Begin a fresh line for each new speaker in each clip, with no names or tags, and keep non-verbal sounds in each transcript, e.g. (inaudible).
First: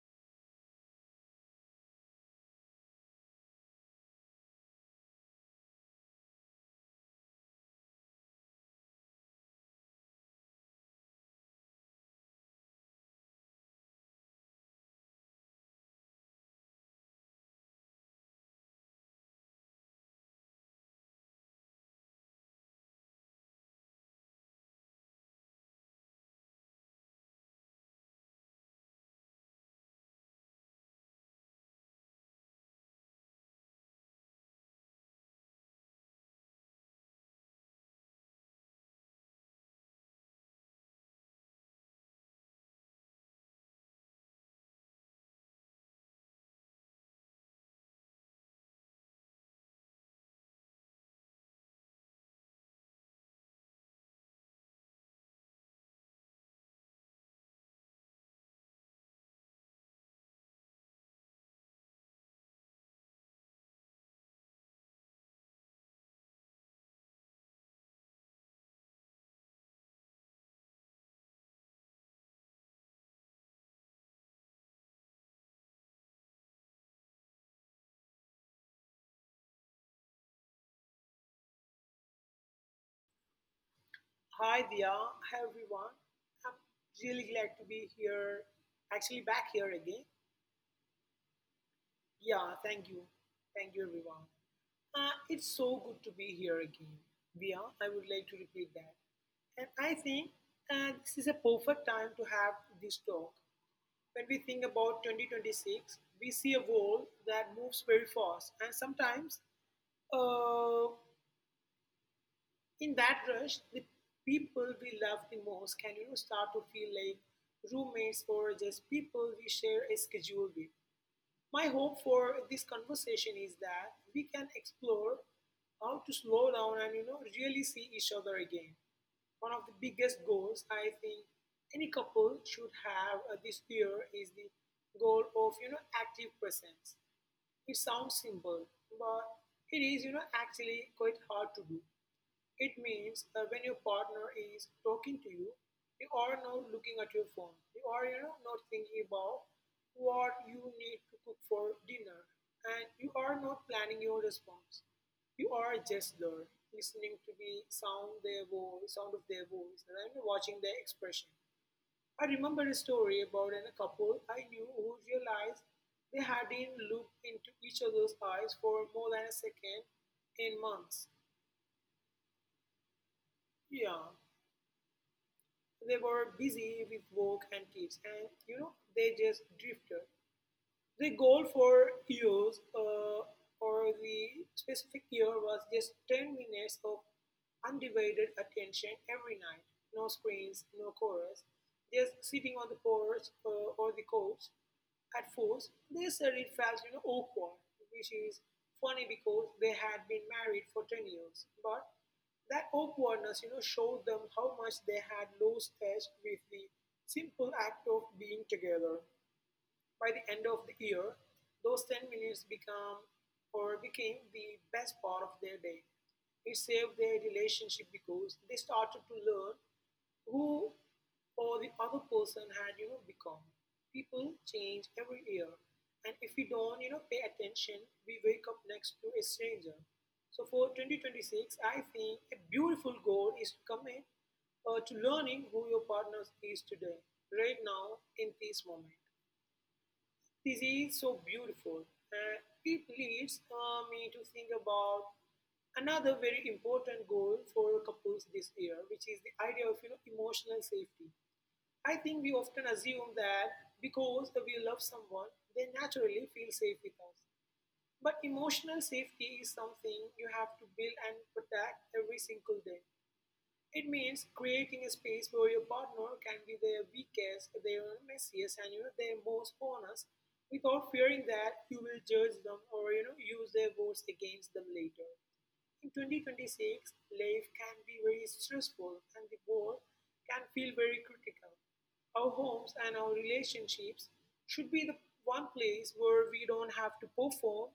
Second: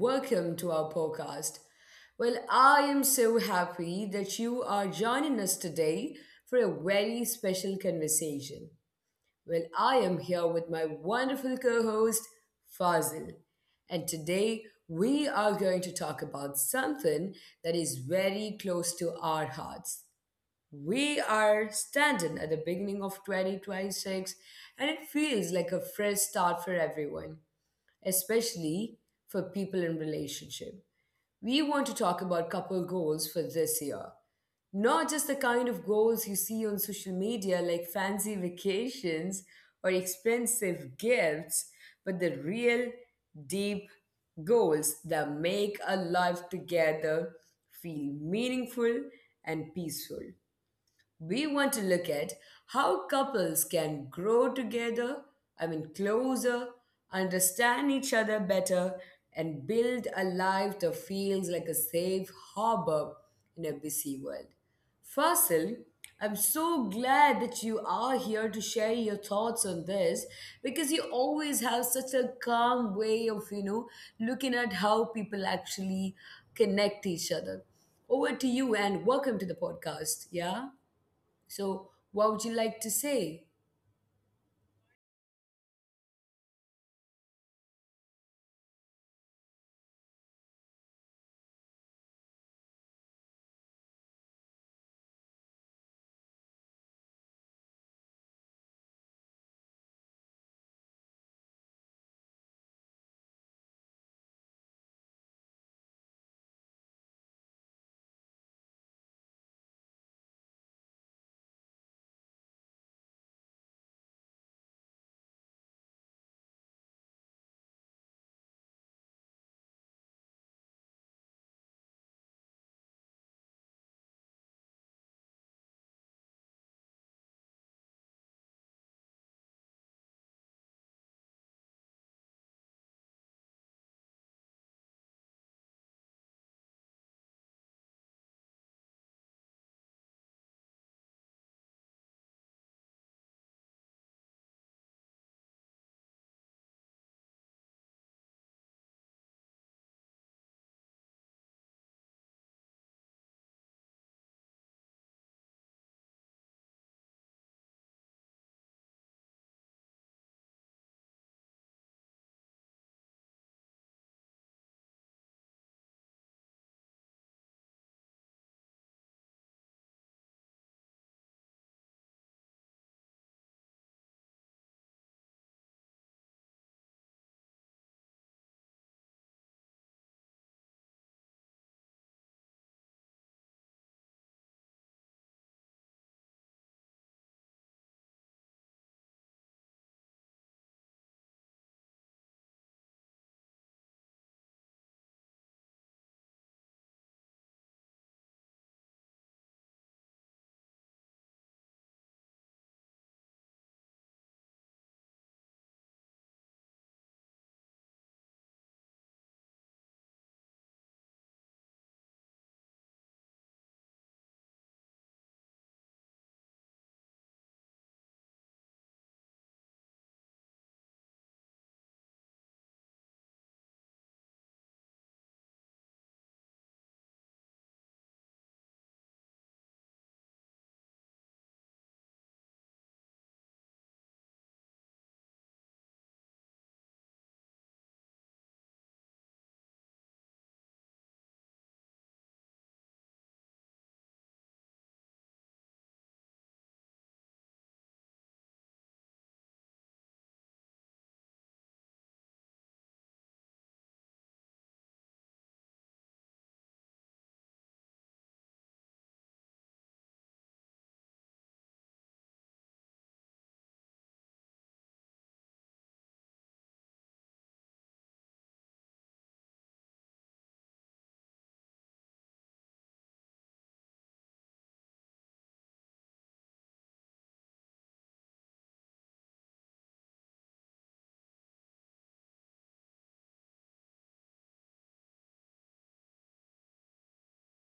welcome to our podcast. Well, I am so happy that you are joining us today for a very special conversation. Well, I am here with my wonderful co host, Fazil, and today we are going to talk about something that is very close to our hearts. We are standing at the beginning of 2026, and it feels like a fresh start for everyone especially for people in relationship. We want to talk about couple goals for this year. Not just the kind of goals you see on social media like fancy vacations or expensive gifts, but the real deep goals that make a life together feel meaningful and peaceful. We want to look at how couples can grow together, I mean, closer, understand each other better, and build a life that feels like a safe harbor in a busy world. Fasil, I'm so glad that you are here to share your thoughts on this because you always have such a calm way of, you know, looking at how people actually connect each other. Over to you and welcome to the podcast. Yeah. So, what would you like to say?
Hi, Dia. Hi, everyone. I'm really glad to be here, actually back here again. Yeah, thank you. Thank you, everyone. It's so good to be here again. Dia, I would like to repeat that. And I think this is a perfect time to have this talk. When we think about 2026, we see a world that moves very fast and sometimes uh, in that rush, the people we love the most can, start to feel like roommates or just people we share a schedule with. My hope for this conversation is that we can explore how to slow down and really see each other again. One of the biggest goals I think any couple should have this year is the goal of active presence. It sounds simple, but it is actually quite hard to do. It means when your partner is talking to you, you are not looking at your phone. You are, not thinking about what you need to cook for dinner. And you are not planning your response. You are just there, listening to the sound, their voice, sound of their voice, and then watching their expression. I remember a story about a couple I knew who realized they hadn't looked into each other's eyes for more than a second in months. Yeah, they were busy with work and kids, and they just drifted. The goal for years, or the specific year, was just 10 minutes of undivided attention every night. No screens, no chorus, just sitting on the porch or the couch. At first, they said it felt, awkward, which is funny because they had been married for 10 years. But that awkwardness, you know, showed them how much they had lost touch with the simple act of being together. By the end of the year, those 10 minutes become or became the best part of their day. It saved their relationship because they started to learn who or the other person had, you know, become. People change every year. And if we don't, you know, pay attention, we wake up next to a stranger. So for 2026, I think a beautiful goal is to commit to learning who your partner is today, right now, in this moment. This is so beautiful. And it leads me to think about another very important goal for couples this year, which is the idea of emotional safety. I think we often assume that because we love someone, they naturally feel safe with us. But emotional safety is something you have to build and protect every single day. It means creating a space where your partner can be their weakest, their messiest, and their most honest, without fearing that you will judge them or use their words against them later. In 2026, life can be very stressful, and the world can feel very critical. Our homes and our relationships should be the one place where we don't have to perform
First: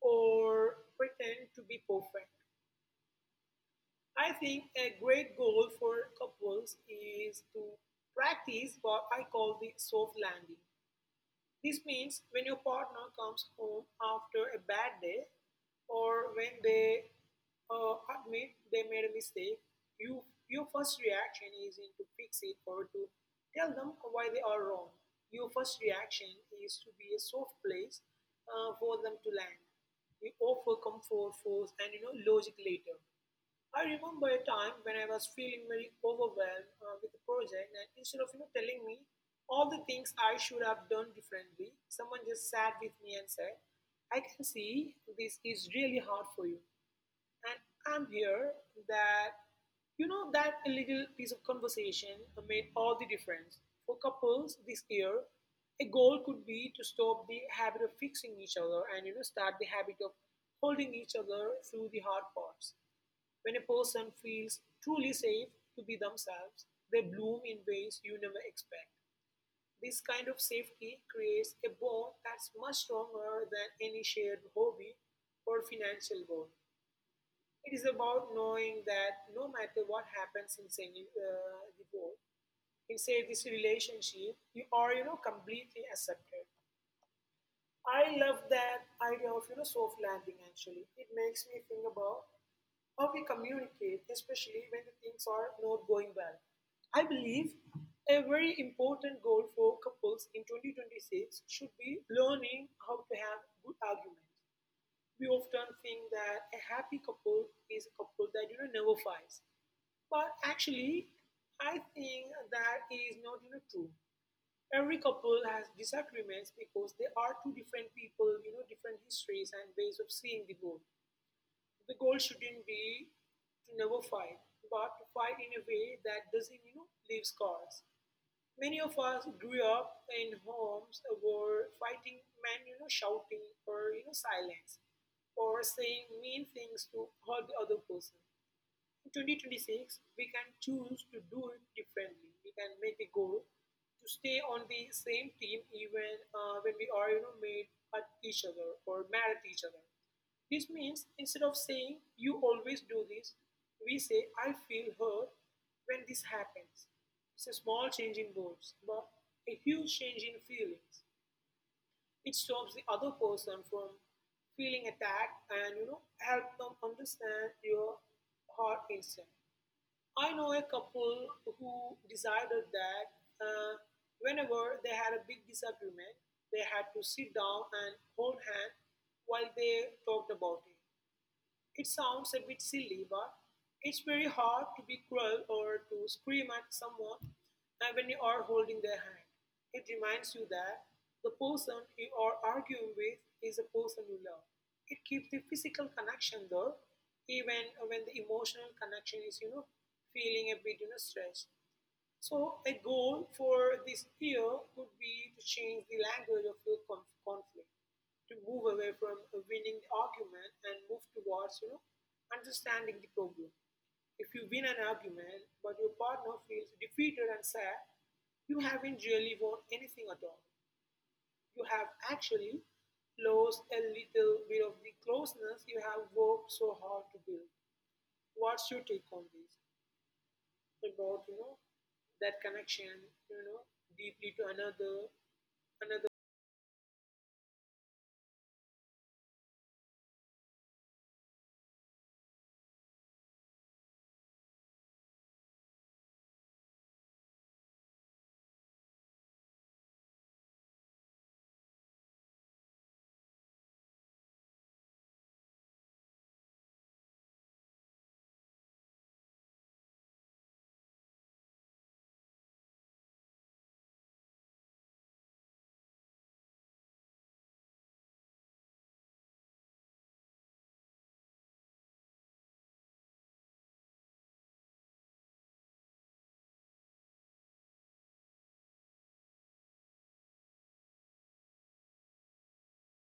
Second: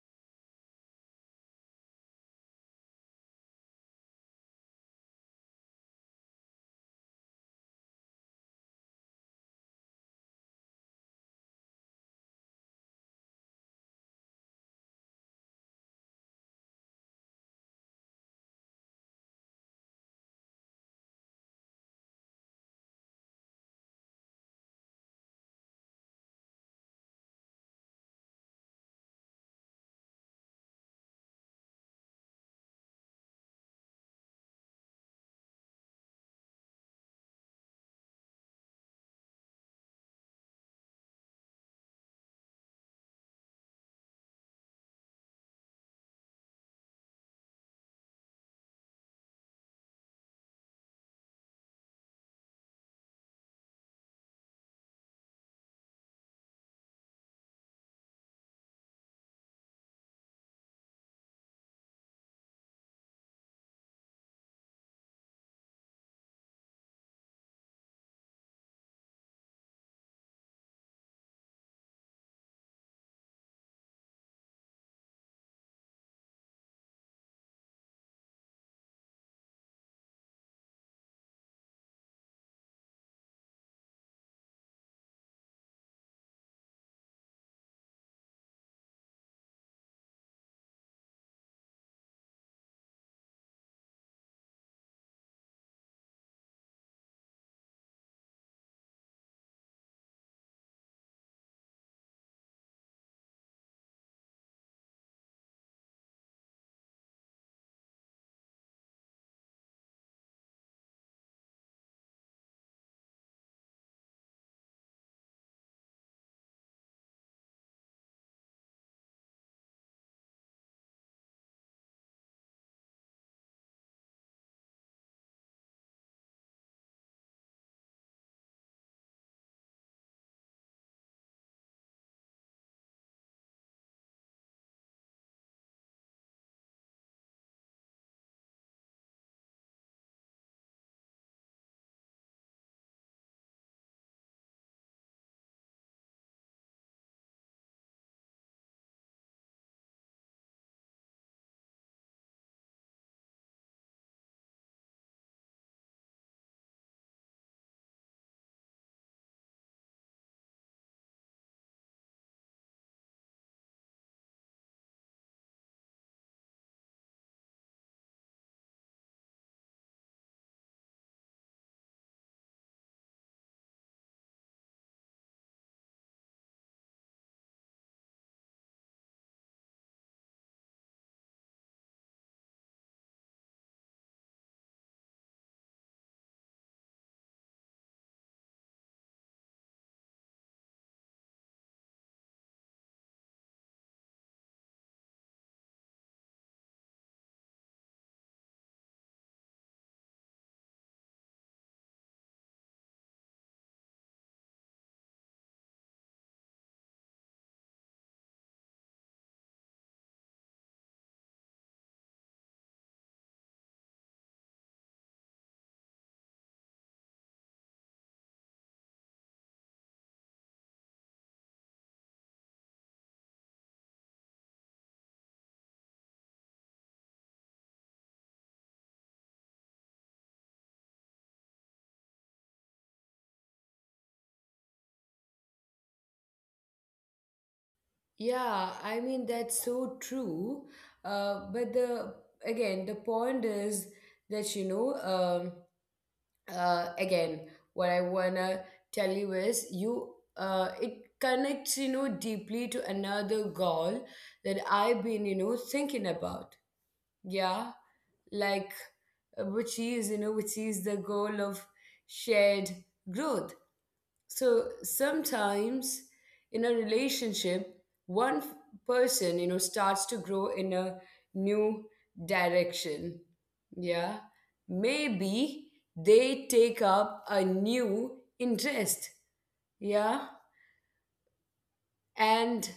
or pretend to be perfect. I think a great goal for couples is to practice what I call the soft landing. This means when your partner comes home after a bad day or when they admit they made a mistake, you, your first reaction isn't to fix it or to tell them why they are wrong. Your first reaction is to be a soft place for them to land. You offer comfort first and logic later. I remember a time when I was feeling very overwhelmed with the project, and instead of telling me all the things I should have done differently, someone just sat with me and said, "I can see this is really hard for you, and I'm here." That you know that a little piece of conversation made all the difference for couples this year. A goal could be to stop the habit of fixing each other and start the habit of holding each other through the hard parts. When a person feels truly safe to be themselves, they bloom in ways you never expect. This kind of safety creates a bond that's much stronger than any shared hobby or financial bond. It is about knowing that no matter what happens in the world, in say this relationship, you are completely accepted. I love that idea of soft landing. Actually, it makes me think about how we communicate, especially when the things are not going well. I believe a very important goal for couples in 2026 should be learning how to have good arguments. We often think that a happy couple is a couple that never fights, but actually, I think that is not, true. Every couple has disagreements because they are two different people, you know, different histories and ways of seeing the world. The goal shouldn't be to never fight, but to fight in a way that doesn't, you know, leave scars. Many of us grew up in homes where fighting meant, you know, shouting or, you know, silence or saying mean things to hurt the other person. 2026, we can choose to do it differently. We can make a goal to stay on the same team even when we are, you know, made at each other or mad at each other. This means instead of saying you always do this, we say I feel hurt when this happens. It's a small change in words, but a huge change in feelings. It stops the other person from feeling attacked and help them understand your heart instinct. I know a couple who decided that uh, whenever they had a big disagreement, they had to sit down and hold hands while they talked about it. It sounds a bit silly, but it's very hard to be cruel or to scream at someone when you are holding their hand. It reminds you that the person you are arguing with is a person you love. It keeps the physical connection though, even when the emotional connection is, you know, feeling a bit, you know, stressed. So a goal for this year could be to change the language of your conflict, to move away from winning the argument and move towards, you know, understanding the problem. If you win an argument but your partner feels defeated and sad, you haven't really won anything at all. You have actually lost a little bit of the closeness you have worked so hard to build. What's your take on this? About, you know, that connection, you know, deeply to another, another
Yeah, I mean that's so true. But the again, the point is that you know, again, what I wanna tell you is you it connects you know deeply to another goal that I've been you know thinking about. Yeah, like which is you know which is the goal of shared growth. So sometimes in a relationship one f- person you know starts to grow in a new direction. Yeah. Maybe they take up a new interest, yeah, and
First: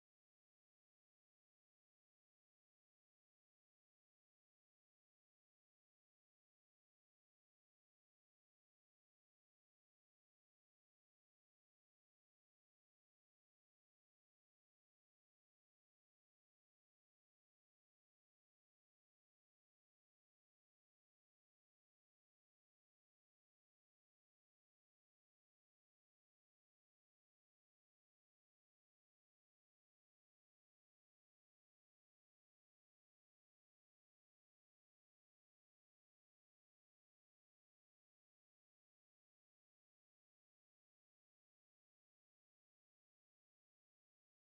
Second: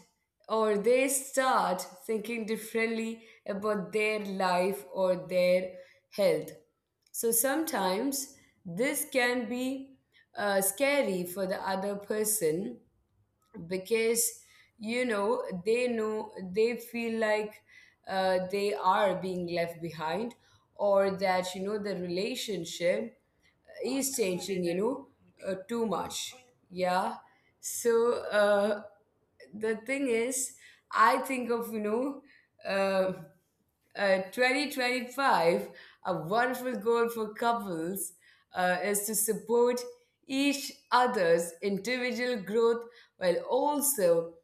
or they start thinking differently about their life or their health. So sometimes this can be scary for the other person because you know they feel like they are being left behind or that you know the relationship is changing, you know, too much. Yeah. So the thing is, I think of, you know, uh, 2025, a wonderful goal for couples is to support each other's individual growth while also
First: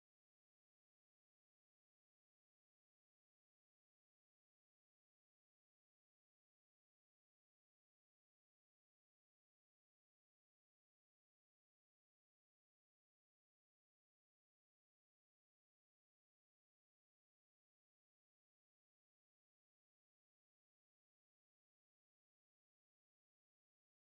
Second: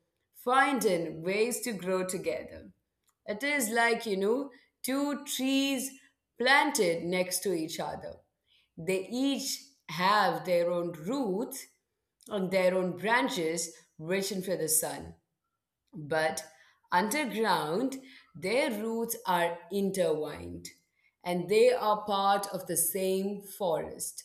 finding ways to grow together. It is like, you know, two trees planted next to each other. They each have their own roots and their own branches reaching for the sun. But underground, their roots are intertwined and they are part of the same forest.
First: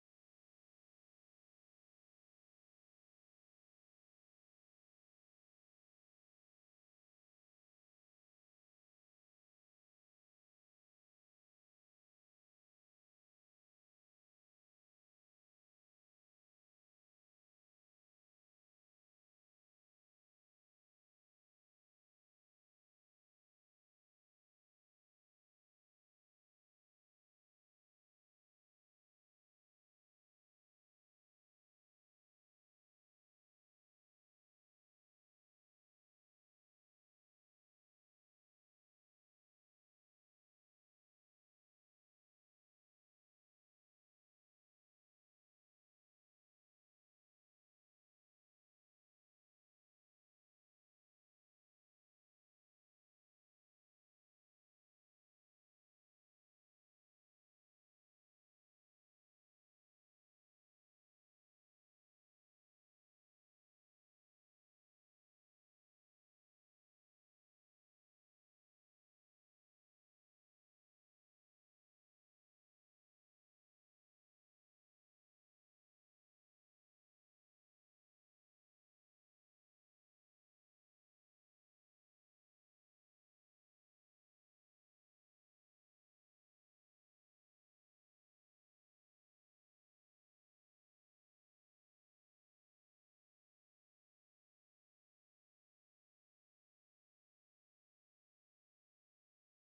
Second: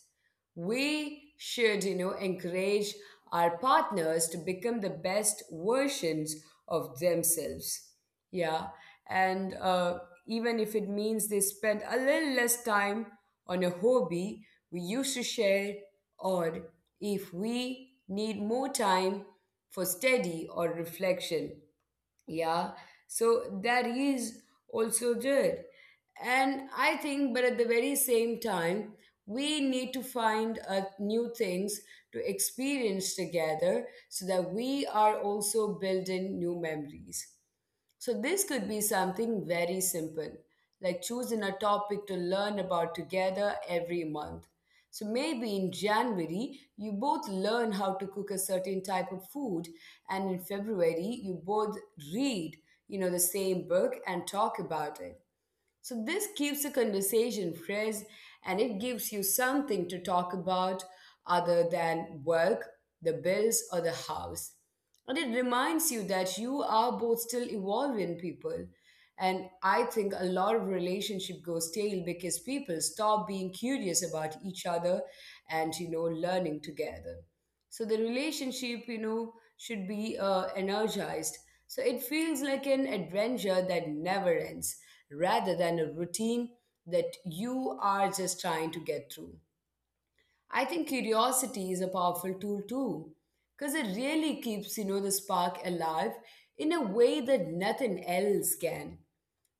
We should you know encourage our partners to become the best versions of themselves, yeah, and even if it means they spend a little less time on a hobby we used to share, or if we need more time for study or reflection. Yeah. So that is also good. And I think but at the very same time we need to find new things to experience together so that we are also building new memories. So, this could be something very simple, like choosing a topic to learn about together every month. So, maybe in January, you both learn how to cook a certain type of food, and in February, you both read, you know, the same book and talk about it. So this keeps the conversation fresh and it gives you something to talk about other than work, the bills, or the house. And it reminds you that you are both still evolving people. And I think a lot of relationship goes stale because people stop being curious about each other and you know learning together. So the relationship you know should be energized so it feels like an adventure that never ends rather than a routine that you are just trying to get through. I think curiosity is a powerful tool too because it really keeps you know the spark alive in a way that nothing else can.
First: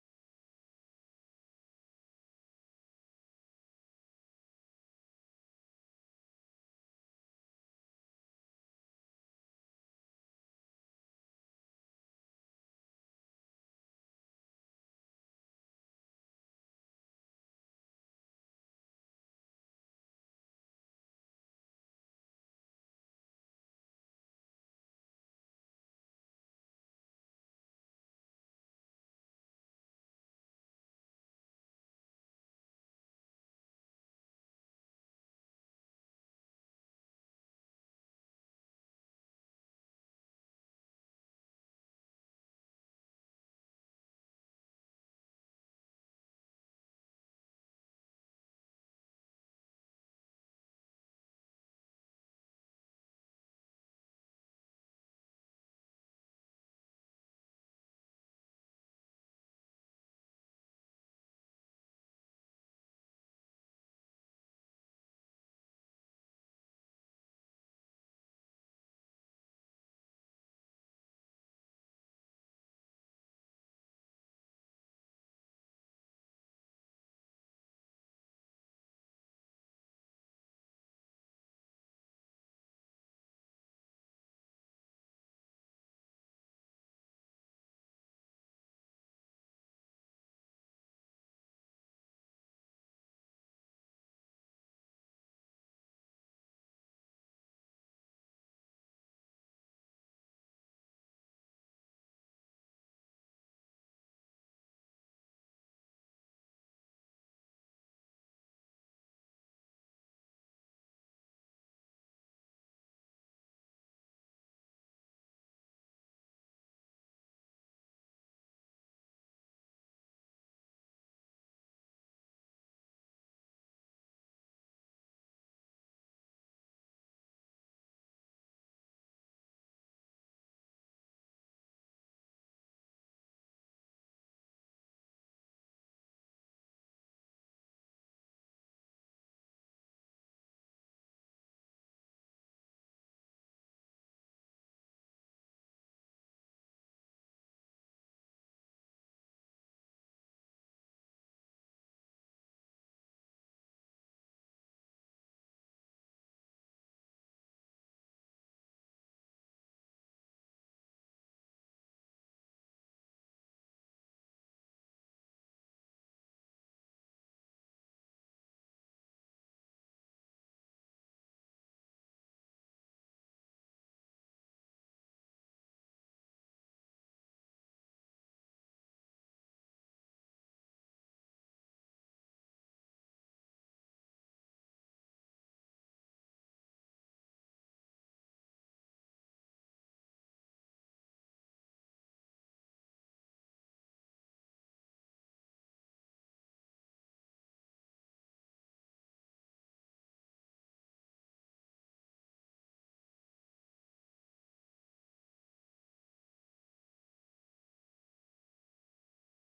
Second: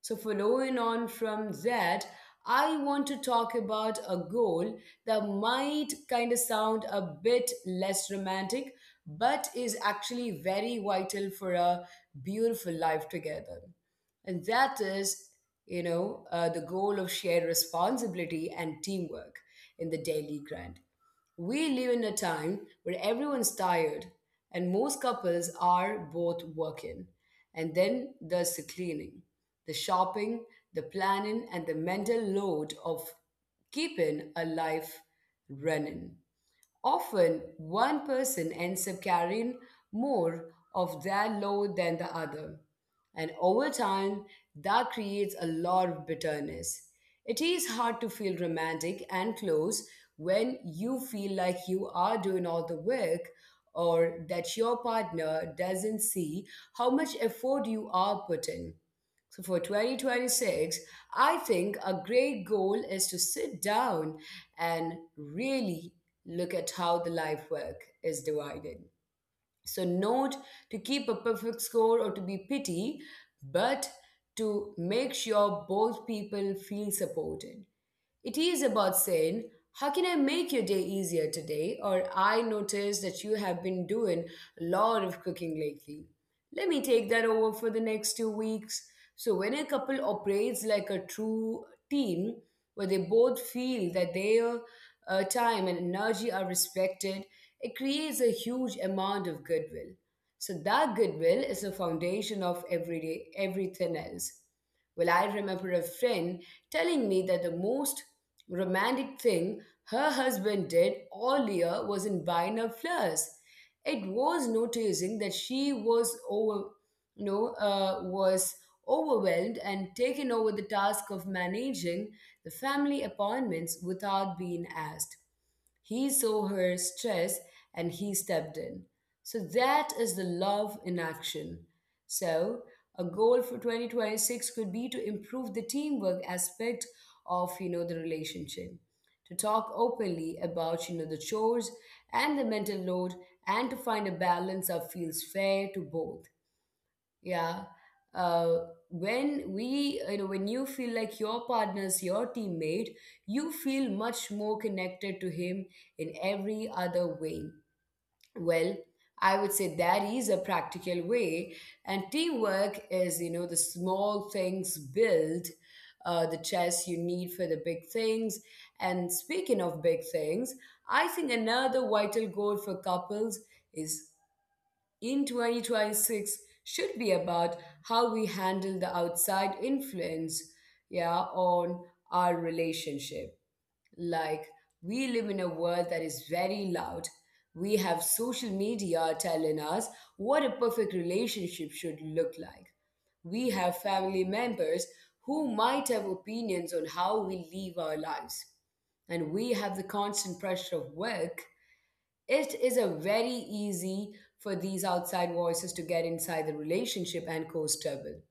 So, following on from that, I want to talk about a goal that might kind of sound a bit less romantic, but is actually very vital for a beautiful life together. And that is, you know, the goal of shared responsibility and teamwork in the daily grind. We live in a time where everyone's tired, and most couples are both working. And then there's the cleaning, the shopping, the planning, and the mental load of keeping a life running. Often, one person ends up carrying more of their load than the other. And over time, that creates a lot of bitterness. It is hard to feel romantic and close when you feel like you are doing all the work or that your partner doesn't see how much effort you are putting. So for 2026, I think a great goal is to sit down and really look at how the life work is divided. So not to keep a perfect score or to be pity, but to make sure both people feel supported. It is about saying, how can I make your day easier today? Or I noticed that you have been doing a lot of cooking lately. Let me take that over for the next 2 weeks. So, when a couple operates like a true team, where they both feel that their time and energy are respected, it creates a huge amount of goodwill. So, that goodwill is the foundation of everyday, everything else. Well, I remember a friend telling me that the most romantic thing her husband did all year wasn't buying her flowers. It was noticing that she was overwhelmed and taken over the task of managing the family appointments without being asked. He saw her stress and he stepped in. So that is the love in action. So, a goal for 2026 could be to improve the teamwork aspect of, you know, the relationship. To talk openly about, you know, the chores and the mental load and to find a balance that feels fair to both. Yeah. When we, you know, when you feel like your partner's your teammate, you feel much more connected to him in every other way. Well, I would say that is a practical way. And teamwork is, you know, the small things build the chess you need for the big things. And speaking of big things, I think another vital goal for couples is in 2026 should be about how we handle the outside influence, yeah, on our relationship. Like, we live in a world that is very loud. We have social media telling us what a perfect relationship should look like. We have family members who might have opinions on how we live our lives. And we have the constant pressure of work. It is a very easy for these outside voices to get inside the relationship and cause trouble.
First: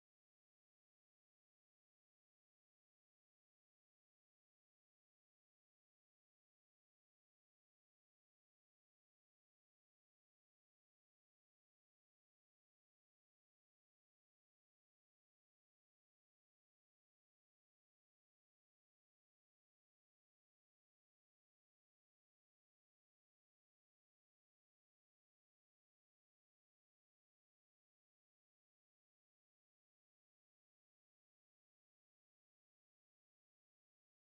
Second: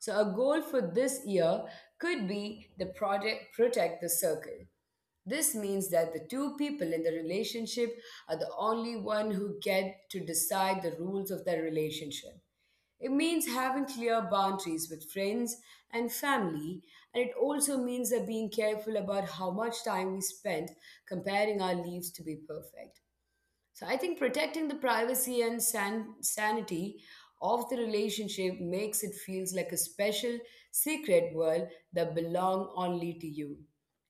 So a goal for this year could be the project protect the circle. This means that the two people in the relationship are the only one who get to decide the rules of their relationship. It means having clear boundaries with friends and family, and it also means that being careful about how much time we spend comparing our lives to be perfect. So I think protecting the privacy and sanity of the relationship makes it feels like a special secret world that belong only to you.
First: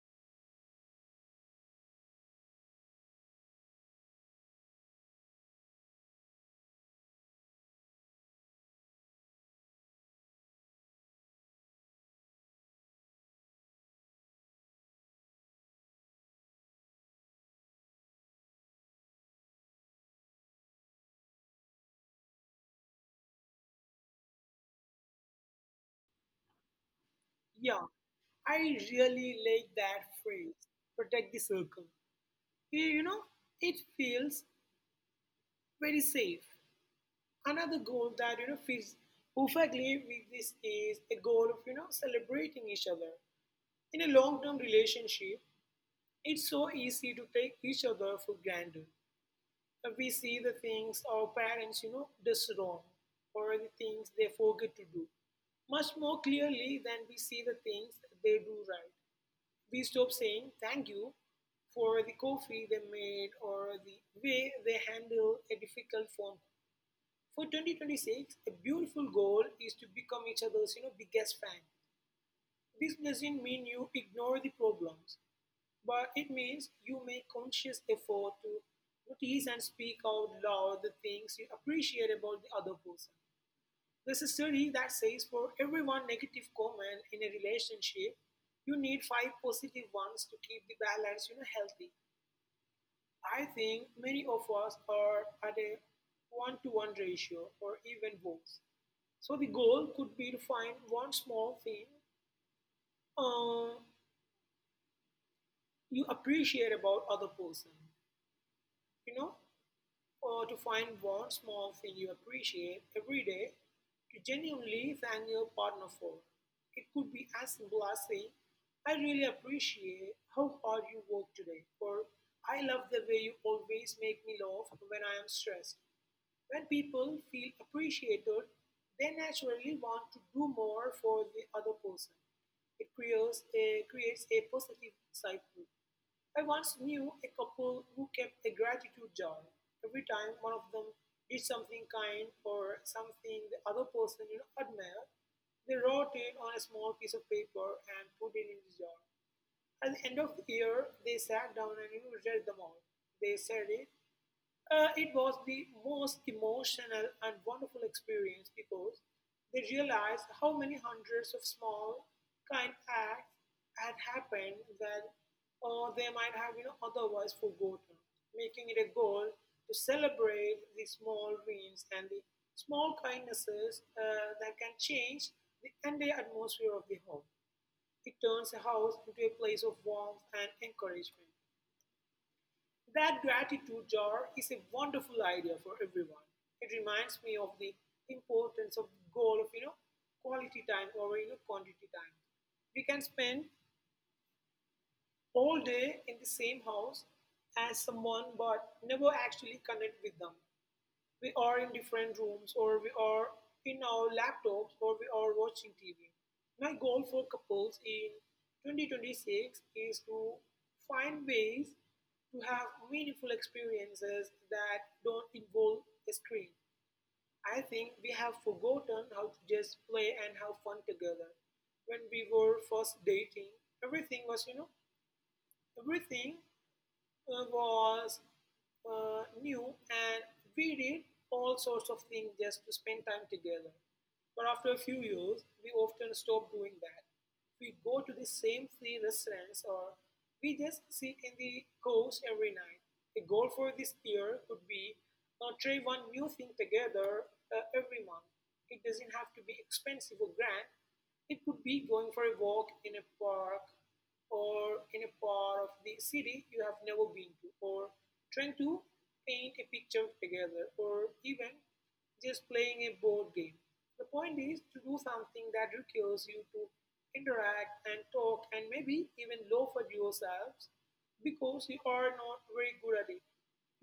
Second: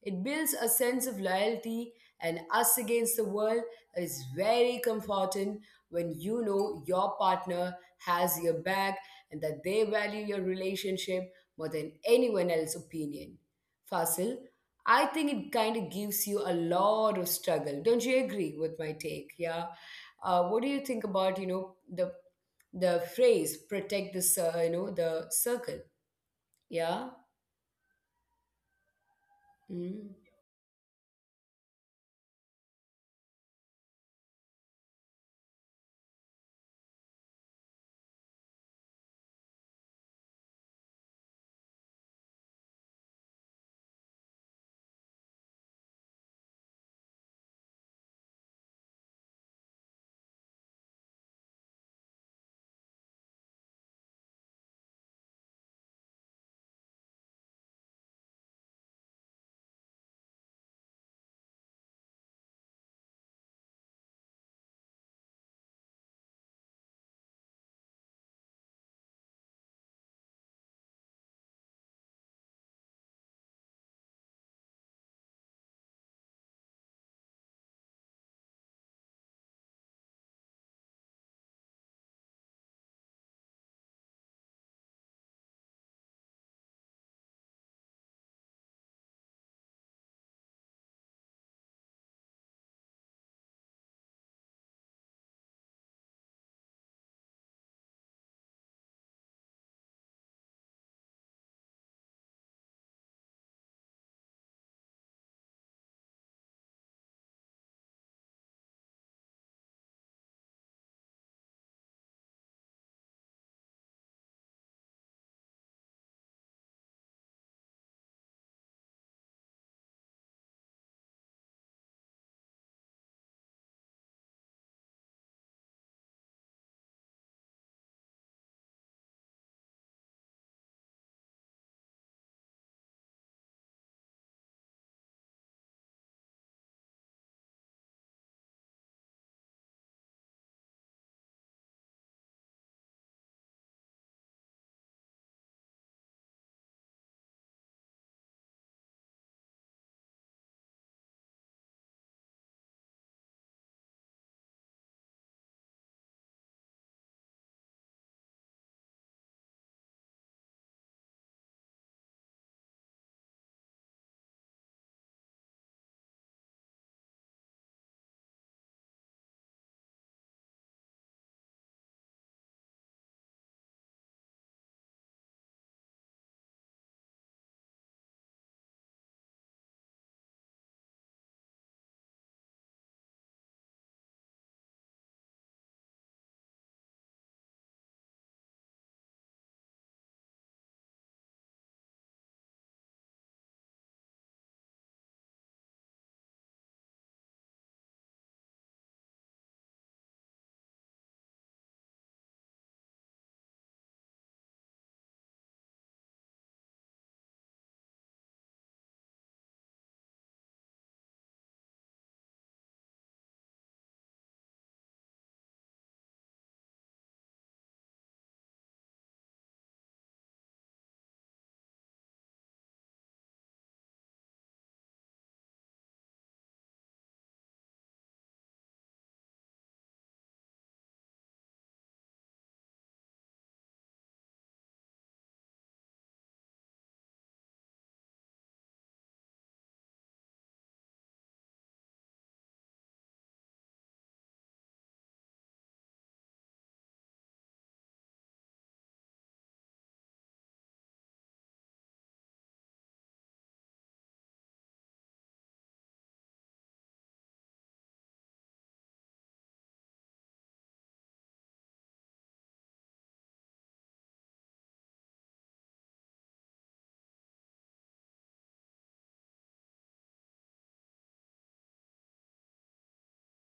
It builds a sense of loyalty and us against the world that is very comforting when you know your partner has your back and that they value your relationship more than anyone else's opinion. Fasil, I think it kind of gives you a lot of struggle. Don't you agree with my take? Yeah. What do you think about you know the phrase "protect the you know the circle"?
yeah,
Yeah.
I really like that phrase,
Mm.
protect the circle. You know, it feels very safe. Another goal that fits perfectly with this is a goal of celebrating each other. In a long term relationship, it's so easy to take each other for granted. We see the things our parents, you know, does wrong or the things they forget to do much more clearly than we see the things they do right. We stop saying thank you for the coffee they made or the way they handle a difficult phone. For 2026, a beautiful goal is to become each other's, you know, biggest fan. This doesn't mean you ignore the problems, but it means you make conscious effort to notice and speak out loud the things you appreciate about the other person. There's a study that says for every one negative comment in a relationship, you need five positive ones to keep the balance, healthy. I think many of us are at a one to one ratio or even worse. So the goal could be to find one small thing um, you appreciate about other person you know or to find one small thing you appreciate every day to genuinely thank your partner for. It could be as simple as saying, I really appreciate how hard you work today, or I love the way you always make me laugh when I am stressed. When people feel appreciated, they naturally want to do more for the other person. It creates a, creates a positive cycle. I once knew a couple who kept a gratitude jar. Every time one of them did something kind or something the other person, you know, admired, they wrote it on a small piece of paper and put it in the jar. At the end of the year, they sat down and, you know, read them all. They said it was the most emotional and wonderful experience because they realized how many hundreds of small, kind acts had happened that they might have otherwise forgotten, making it a goal to celebrate the small wins and the small kindnesses that can change the entire atmosphere of the home. It turns a house into a place of warmth and encouragement. That gratitude jar is a wonderful idea for everyone. It reminds me of the importance of goal of quality time over quantity time. We can spend all day in the same house as someone but never actually connect with them. We are in different rooms, or we are in our laptops, or we are watching TV. My goal for couples in 2026 is to find ways to have meaningful experiences that don't involve a screen. I think we have forgotten how to just play and have fun together. When we were first dating, everything was, you know, everything was new and we did all sorts of things just to spend time together. But after a few years, we often stop doing that. We go to the same 3 restaurants or we just sit in the coast every night. A goal for this year could be try one new thing together every month. It doesn't have to be expensive or grand. It could be going for a walk in a park or in a part of the city you have never been to, or trying to paint a picture together, or even just playing a board game. The point is to do something that requires you to interact and talk and maybe even laugh at yourselves because you are not very good at it.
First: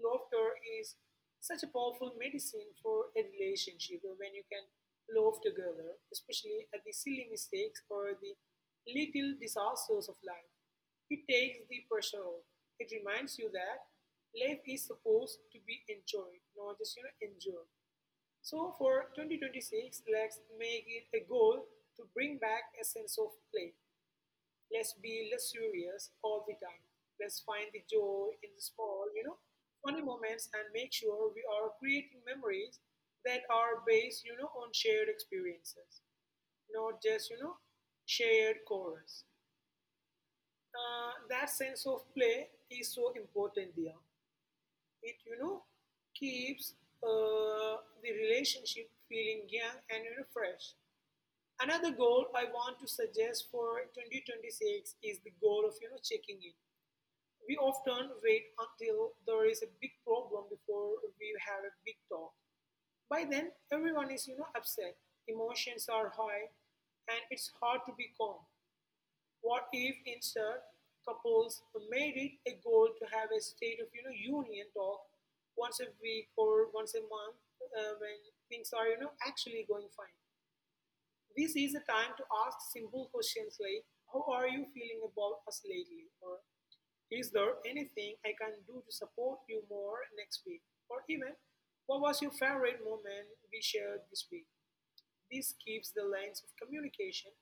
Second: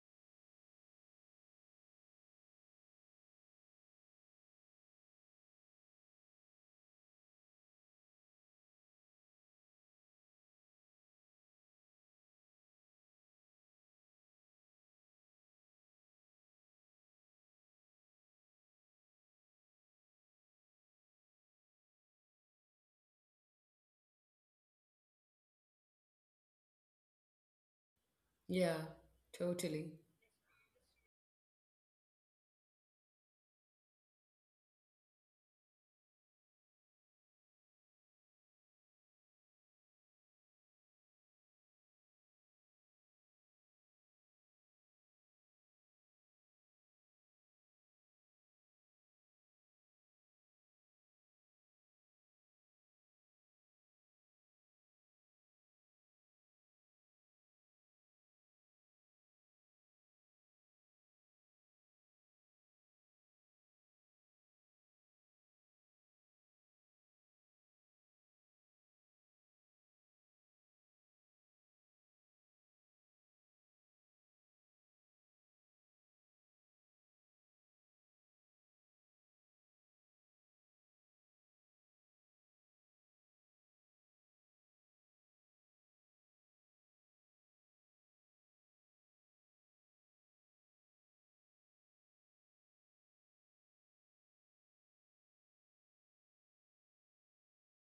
Laughter is such a powerful medicine for a relationship when you can laugh together, especially at the silly mistakes or the little disasters of life. It takes the pressure off. It reminds you that life is supposed to be enjoyed, not just endured. So for 2026, let's make it a goal to bring back a sense of play. Let's be luxurious all the time. Let's find the joy in the
Yeah.
small
Totally.
funny moments and make sure we are creating memories that are based on shared experiences, not just shared chorus. That sense of play is so important there. It keeps the relationship feeling young and fresh. Another goal I want to suggest for 2026 is the goal of checking in. We often wait until there is a big problem before we have a big talk. By then, everyone is upset. Emotions are high and it's hard to be calm. What if instead couples made it a goal to have a state of, union talk once a week or once a month when things are actually going fine? This is a time to ask simple questions like, how are you feeling about us lately? Or is there anything I can do to support you more next week? Or even, what was your favorite moment we shared this week? This keeps the lines of communication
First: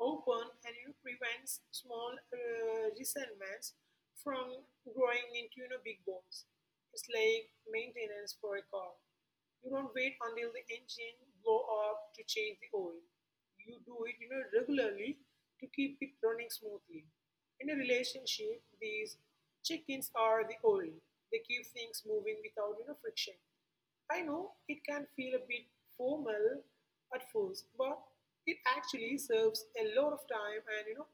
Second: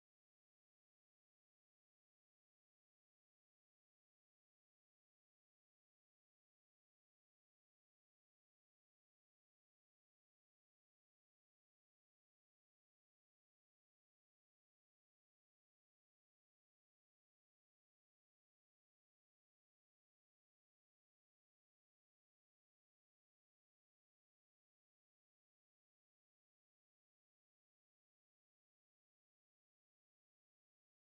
open and prevents small resentments from growing into big bombs. It's like maintenance for a car. You don't wait until the engine blow up to change the oil. You do it regularly to keep it running smoothly. In a relationship, these check-ins are the oil. They keep things moving without friction. I know it can feel a bit formal at first, but it actually serves a lot of time and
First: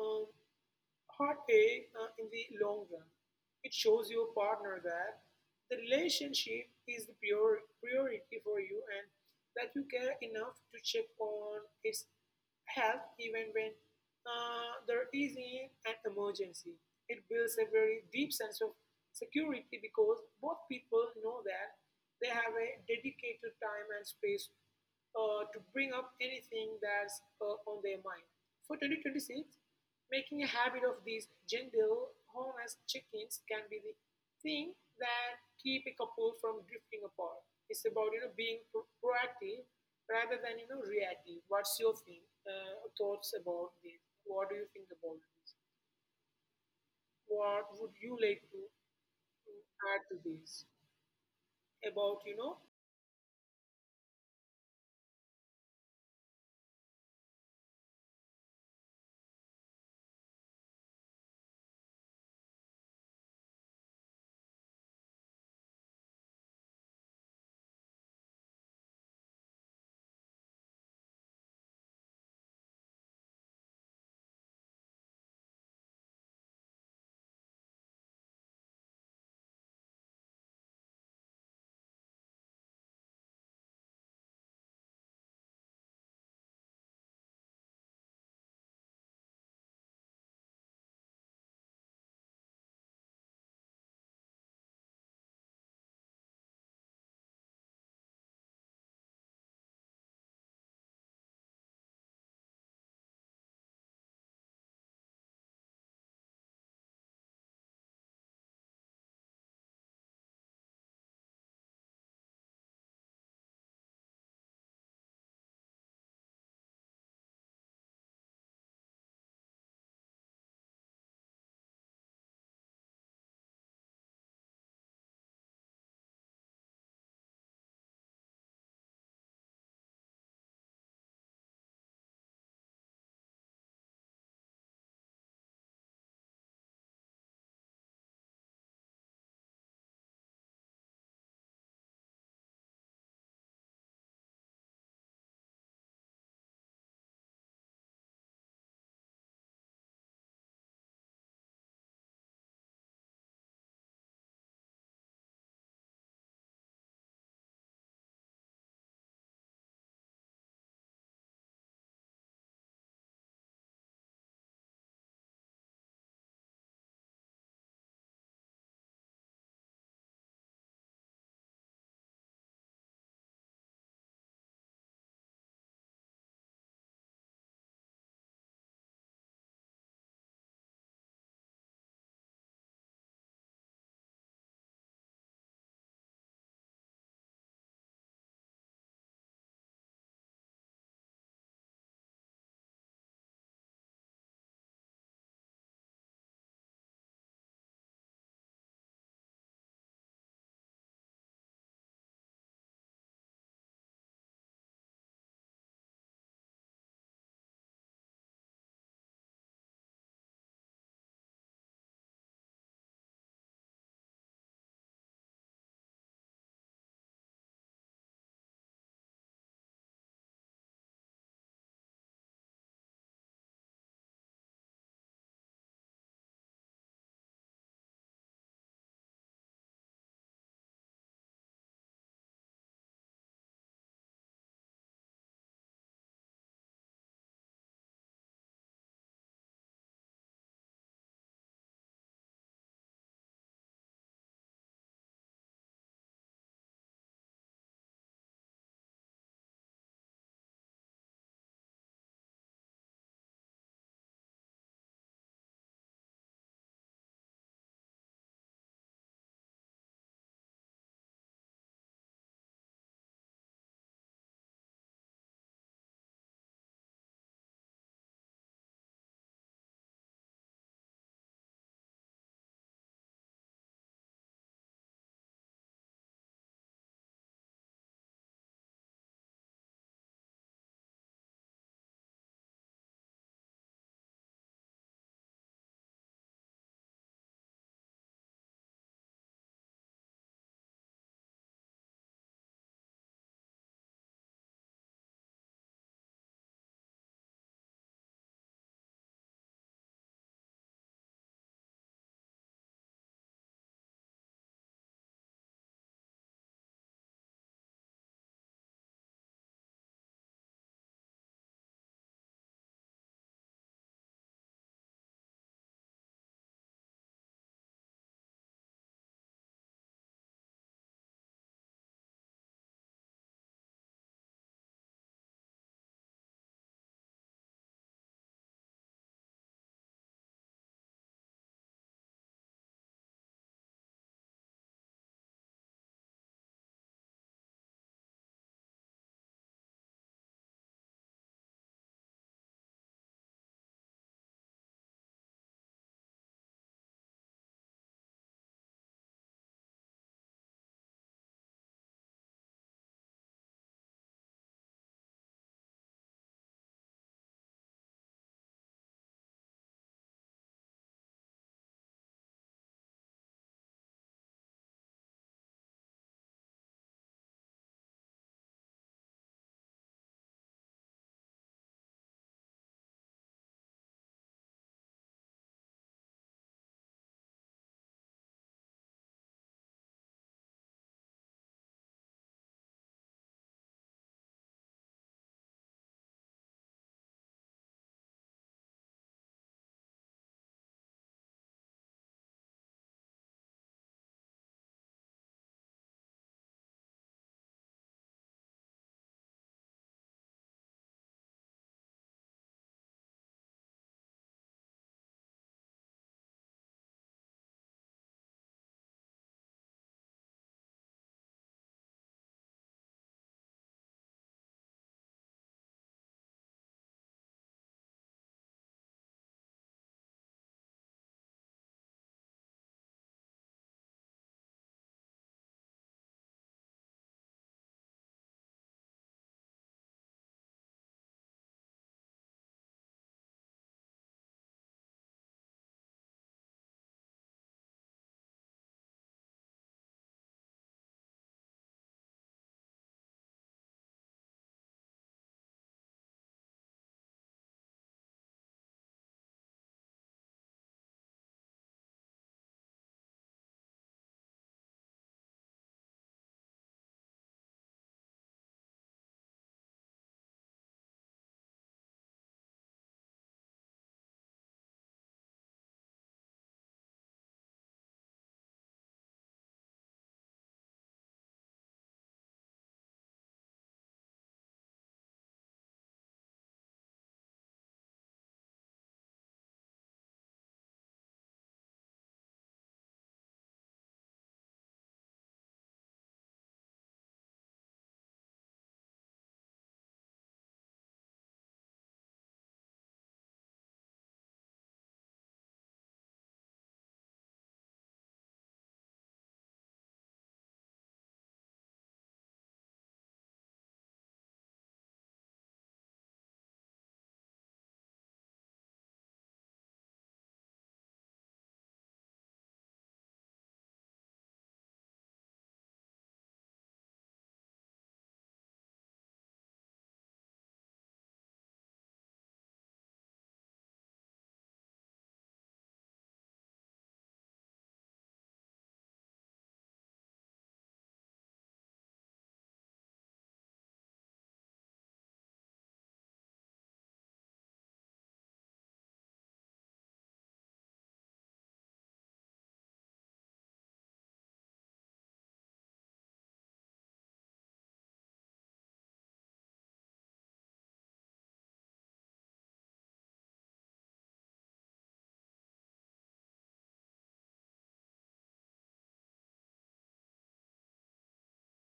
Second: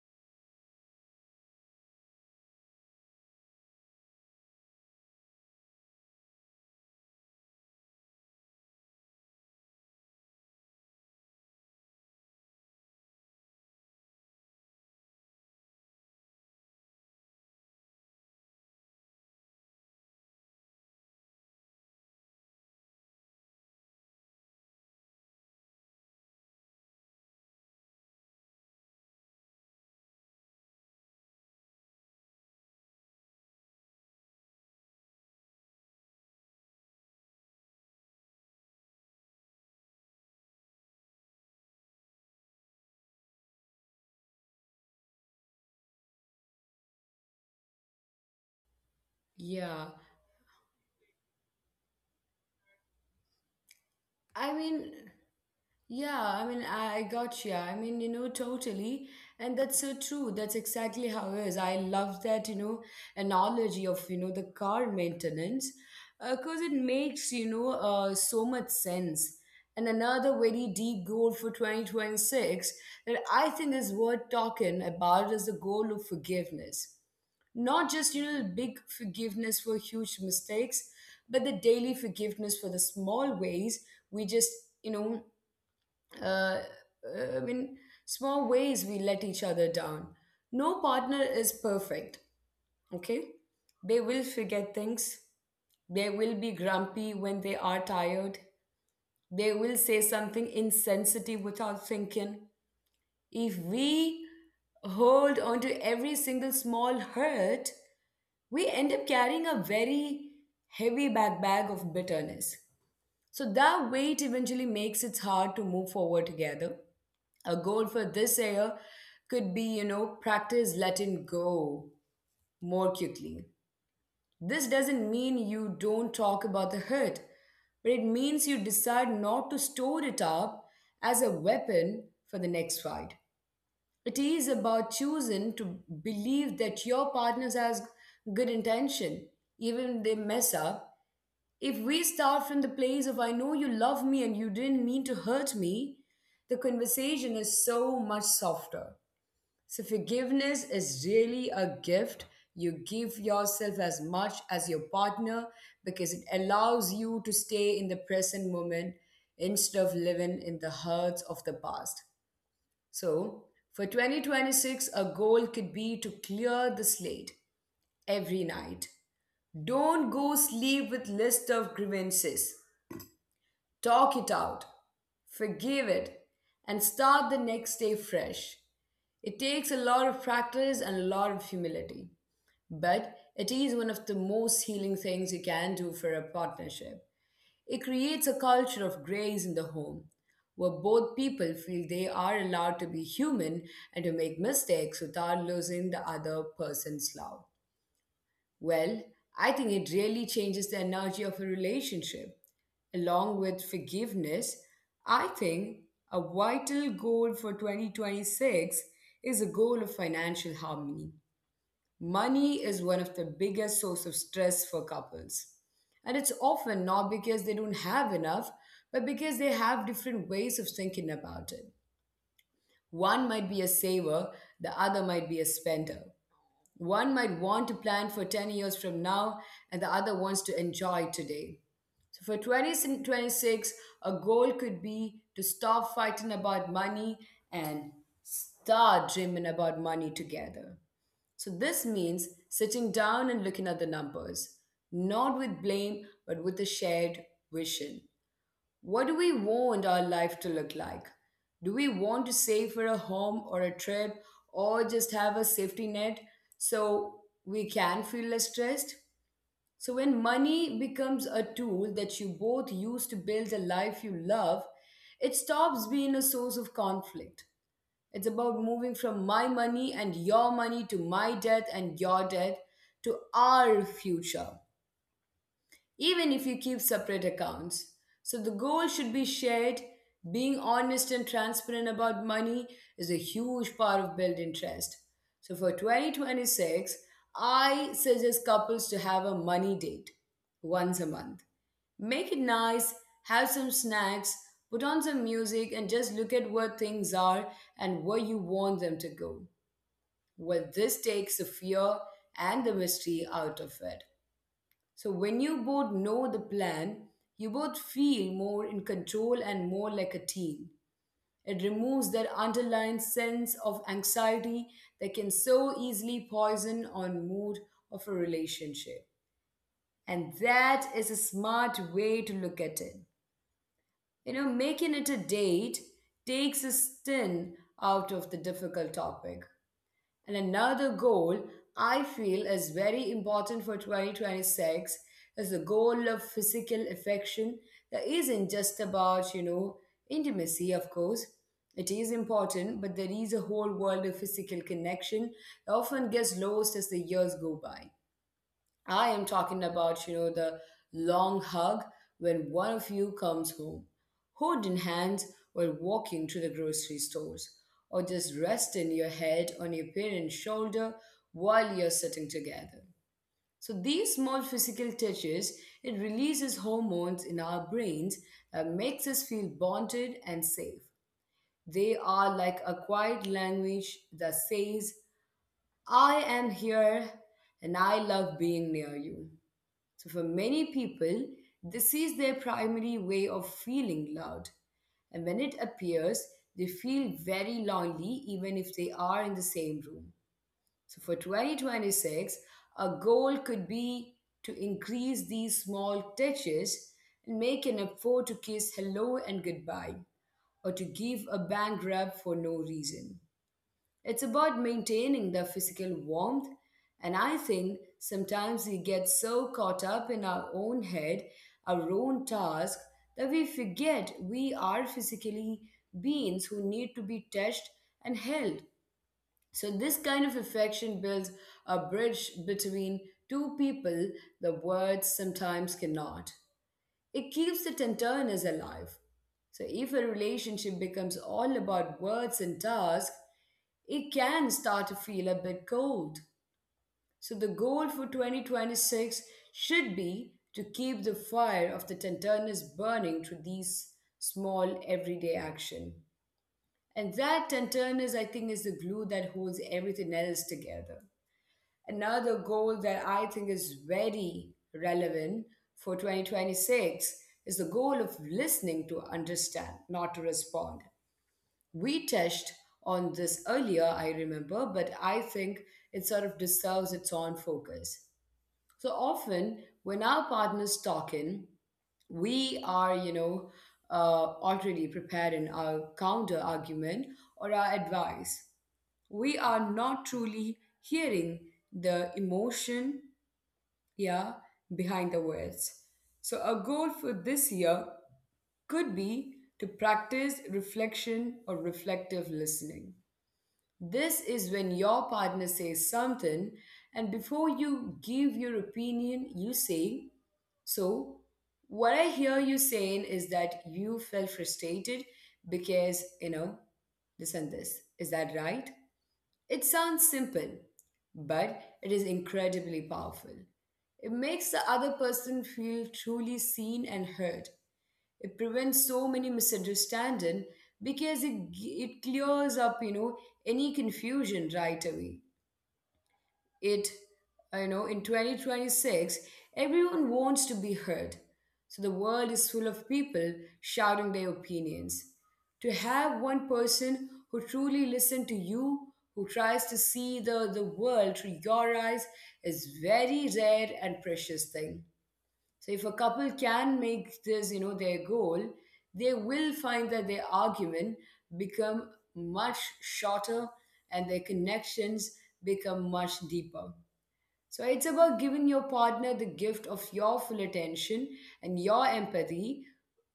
um, heartache in the long run. It shows your partner that the relationship is the priority for you and that you care enough to check on its help even when there is an emergency. It builds a very deep sense of security because both people know that they have a dedicated time and space to bring up anything that's on their mind. For 2026, making a habit of these gentle, honest check ins can be the thing that keep a couple from drifting apart. It's about being proactive rather than reactive. What's your thoughts about this? What do you think about this? What would you like to
Yeah.
add to this? About
I mean. Yeah, I mean, I got you. I mean, you know, totally. And that's so true. That's exactly how it is. I love that, you know, analogy of, you know, the car maintenance because it makes, you know, so much sense. And another very deep goal for 2026 that I think is worth talking about is the goal of forgiveness, not just you know the big forgiveness for huge mistakes but the daily forgiveness for the small ways we just you know uh, I mean, small ways we let each other down. No partner is perfect, okay? They will forget things. They will be grumpy when they are tired. They will say something insensitive without thinking. If we hold on to every single small hurt, we end up carrying a very heavy back bag of bitterness. So that weight eventually makes it hard to move forward together. A goal for this year could be, you know, practice letting go more quickly. This doesn't mean you don't talk about the hurt, but it means you decide not to store it up as a weapon for the next fight. It is about choosing to believe that your partner has good intention, even if they mess up. If we start from the place of, I know you love me and you didn't mean to hurt me, the conversation is so much softer. So, forgiveness is really a gift you give yourself as much as your partner because it allows you to stay in the present moment instead of living in the hurts of the past. So, for 2026, a goal could be to clear the slate every night. Don't go sleep with list of grievances. Talk it out, forgive it, and start the next day fresh. It takes a lot of practice and a lot of humility. But it is one of the most healing things you can do for a partnership. It creates a culture of grace in the home, where both people feel they are allowed to be human and to make mistakes without losing the other person's love. Well, I think it really changes the energy of a relationship. Along with forgiveness, I think a vital goal for 2026 is a goal of financial harmony. Money is one of the biggest source of stress for couples. And it's often not because they don't have enough, but because they have different ways of thinking about it. One might be a saver, the other might be a spender. One might want to plan for 10 years from now, and the other wants to enjoy today. So for 2026, a goal could be to stop fighting about money and start dreaming about money together. So this means sitting down and looking at the numbers, not with blame, but with a shared vision. What do we want our life to look like? Do we want to save for a home or a trip or just have a safety net so we can feel less stressed? So, when money becomes a tool that you both use to build a life you love, it stops being a source of conflict. It's about moving from my money and your money to my death and your death to our future, even if you keep separate accounts. So the goal should be shared. Being honest and transparent about money is a huge part of building trust. So for 2026, I suggest couples to have a money date once a month. Make it nice, have some snacks, put on some music, and just look at where things are and where you want them to go. Well, this takes the fear and the mystery out of it. So when you both know the plan, you both feel more in control and more like a team. It removes that underlying sense of anxiety that can so easily poison on mood of a relationship. And that is a smart way to look at it. You know, making it a date takes a sting out of the difficult topic. And another goal I feel is very important for 2026 is the goal of physical affection that isn't just about, intimacy, of course. It is important, but there is a whole world of physical connection that often gets lost as the years go by. I am talking about, the long hug when one of you comes home, hood in hand, while walking to the grocery stores, or just resting your head on your parent's shoulder while you're sitting together. So these small physical touches, it releases hormones in our brains that makes us feel bonded and safe. They are like a quiet language that says, I am here and I love being near you. So, for many people, this is their primary way of feeling loved. And when it appears, they feel very lonely even if they are in the same room. So, for 2026, a goal could be to increase these small touches and make an effort to kiss hello and goodbye or to give a bank rub for no reason. It's about maintaining the physical warmth, and I think sometimes we get so caught up in our own head, our own task, that we forget we are physically beings who need to be touched and held. So, this kind of affection builds a bridge between two people the words sometimes cannot. It keeps the tenderness alive. So, if a relationship becomes all about words and tasks, it can start to feel a bit cold. So, the goal for 2026 should be to keep the fire of the tenderness burning through these small everyday action. And that tenderness, I think, is the glue that holds everything else together. Another goal that I think is very relevant for 2026 is the goal of listening to understand, not to respond. We touched on this earlier, I remember, but I think it sort of deserves its own focus. So often, when our partner's talk in, we are, already prepared in our counter argument or our advice. We are not truly hearing the emotion, yeah, behind the words. So, a goal for this year could be to practice reflection or reflective listening. This is when your partner says something, and before you give your opinion, you say, so, what I hear you saying is that you felt frustrated because, this and this. Is that right? It sounds simple, but it is incredibly powerful. It makes the other person feel truly seen and heard. It prevents so many misunderstanding because it clears up, any confusion right away. It, in 2026, everyone wants to be heard. So the world is full of people shouting their opinions. To have one person who truly listens to you, who tries to see the world through your eyes, is very rare and precious thing. So if a couple can make this, their goal, they will find that their argument become much shorter and their connections become much deeper. So it's about giving your partner the gift of your full attention and your empathy.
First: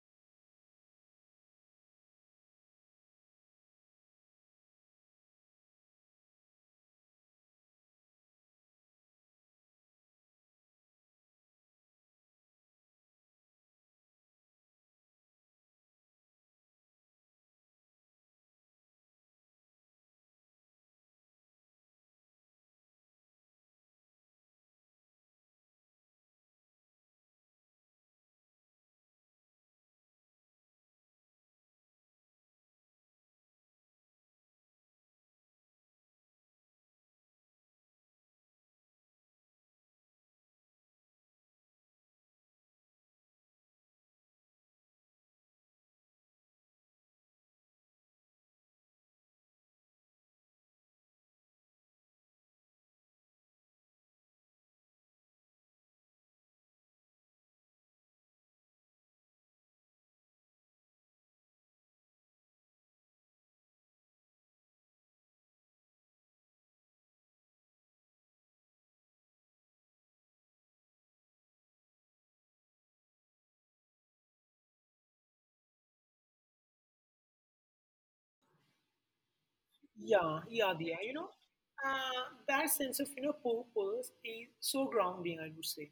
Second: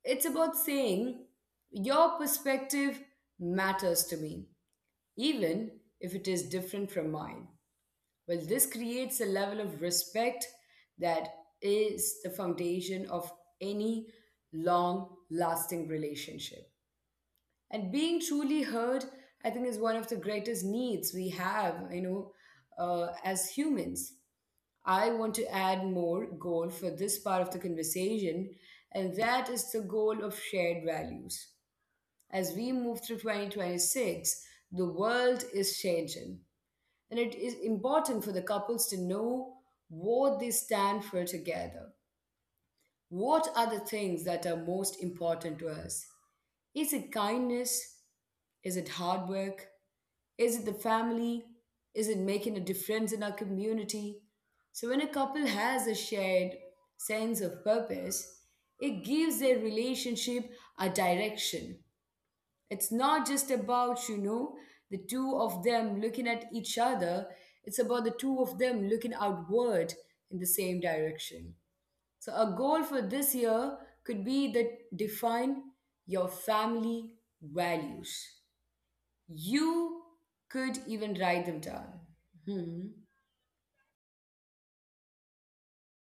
It's about saying your perspective matters to me, even if it is different from mine. Well, this creates a level of respect that is the foundation of any long lasting relationship. And being truly heard, I think, is one of the greatest needs we have, as humans. I want to add more goal for this part of the conversation, and that is the goal of shared values. As we move through 2026, the world is changing. And it is important for the couples to know what they stand for together. What are the things that are most important to us? Is it kindness? Is it hard work? Is it the family? Is it making a difference in our community? So, when a couple has a shared sense of purpose, it gives their relationship a direction. It's not just about, the two of them looking at each other, it's about the two of them looking outward in the same direction. So, a goal for this year could be that define your family values. You
yeah,
could
yeah, yeah.
even
You know,
write them down.
that
Hmm.
sense of purpose is so grounding, I would say.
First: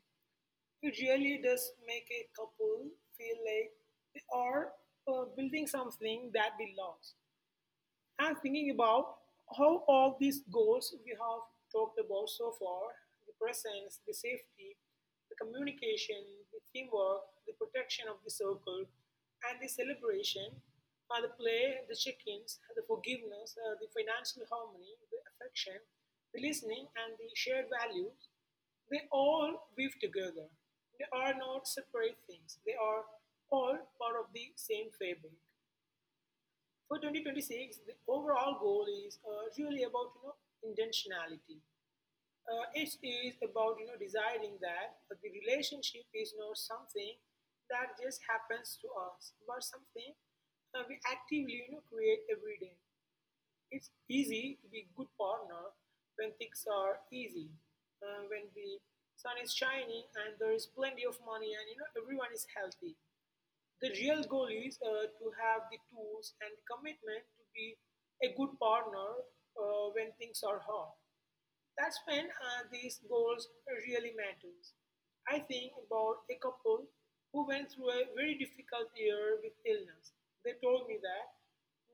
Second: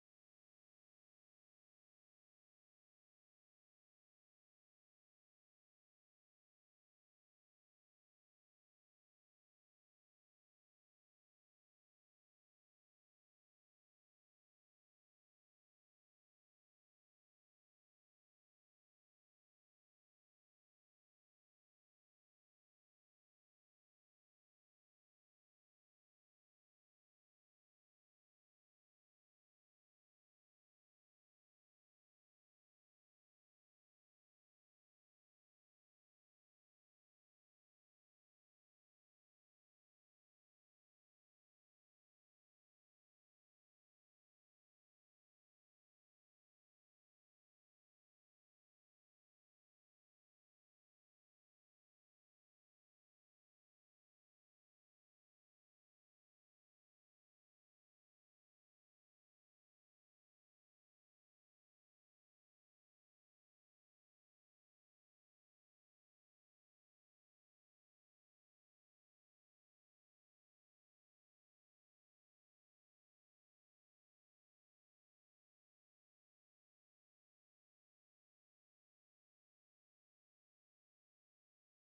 It really does make a couple feel like they are building something that they lost. And thinking about how all these goals we have talked about so far, the presence, the safety, the communication, the teamwork, the protection of the circle, and the celebration, the play, the check ins, the forgiveness, the financial harmony, the affection, the listening, and the shared values, they all weave together. They are not separate things, they are all part of the same fabric. For 2026, the overall goal is really about intentionality. It is about deciding that the relationship is not something that just happens to us, but something we actively create every day. It's easy to be good partner when things are easy, when the sun is shining and there is plenty of money and everyone is healthy. The real goal is to have the tools and the commitment to be a good partner when things are hard. That's when these goals really matters. I think about a couple who went through a very difficult year with illness. They told me that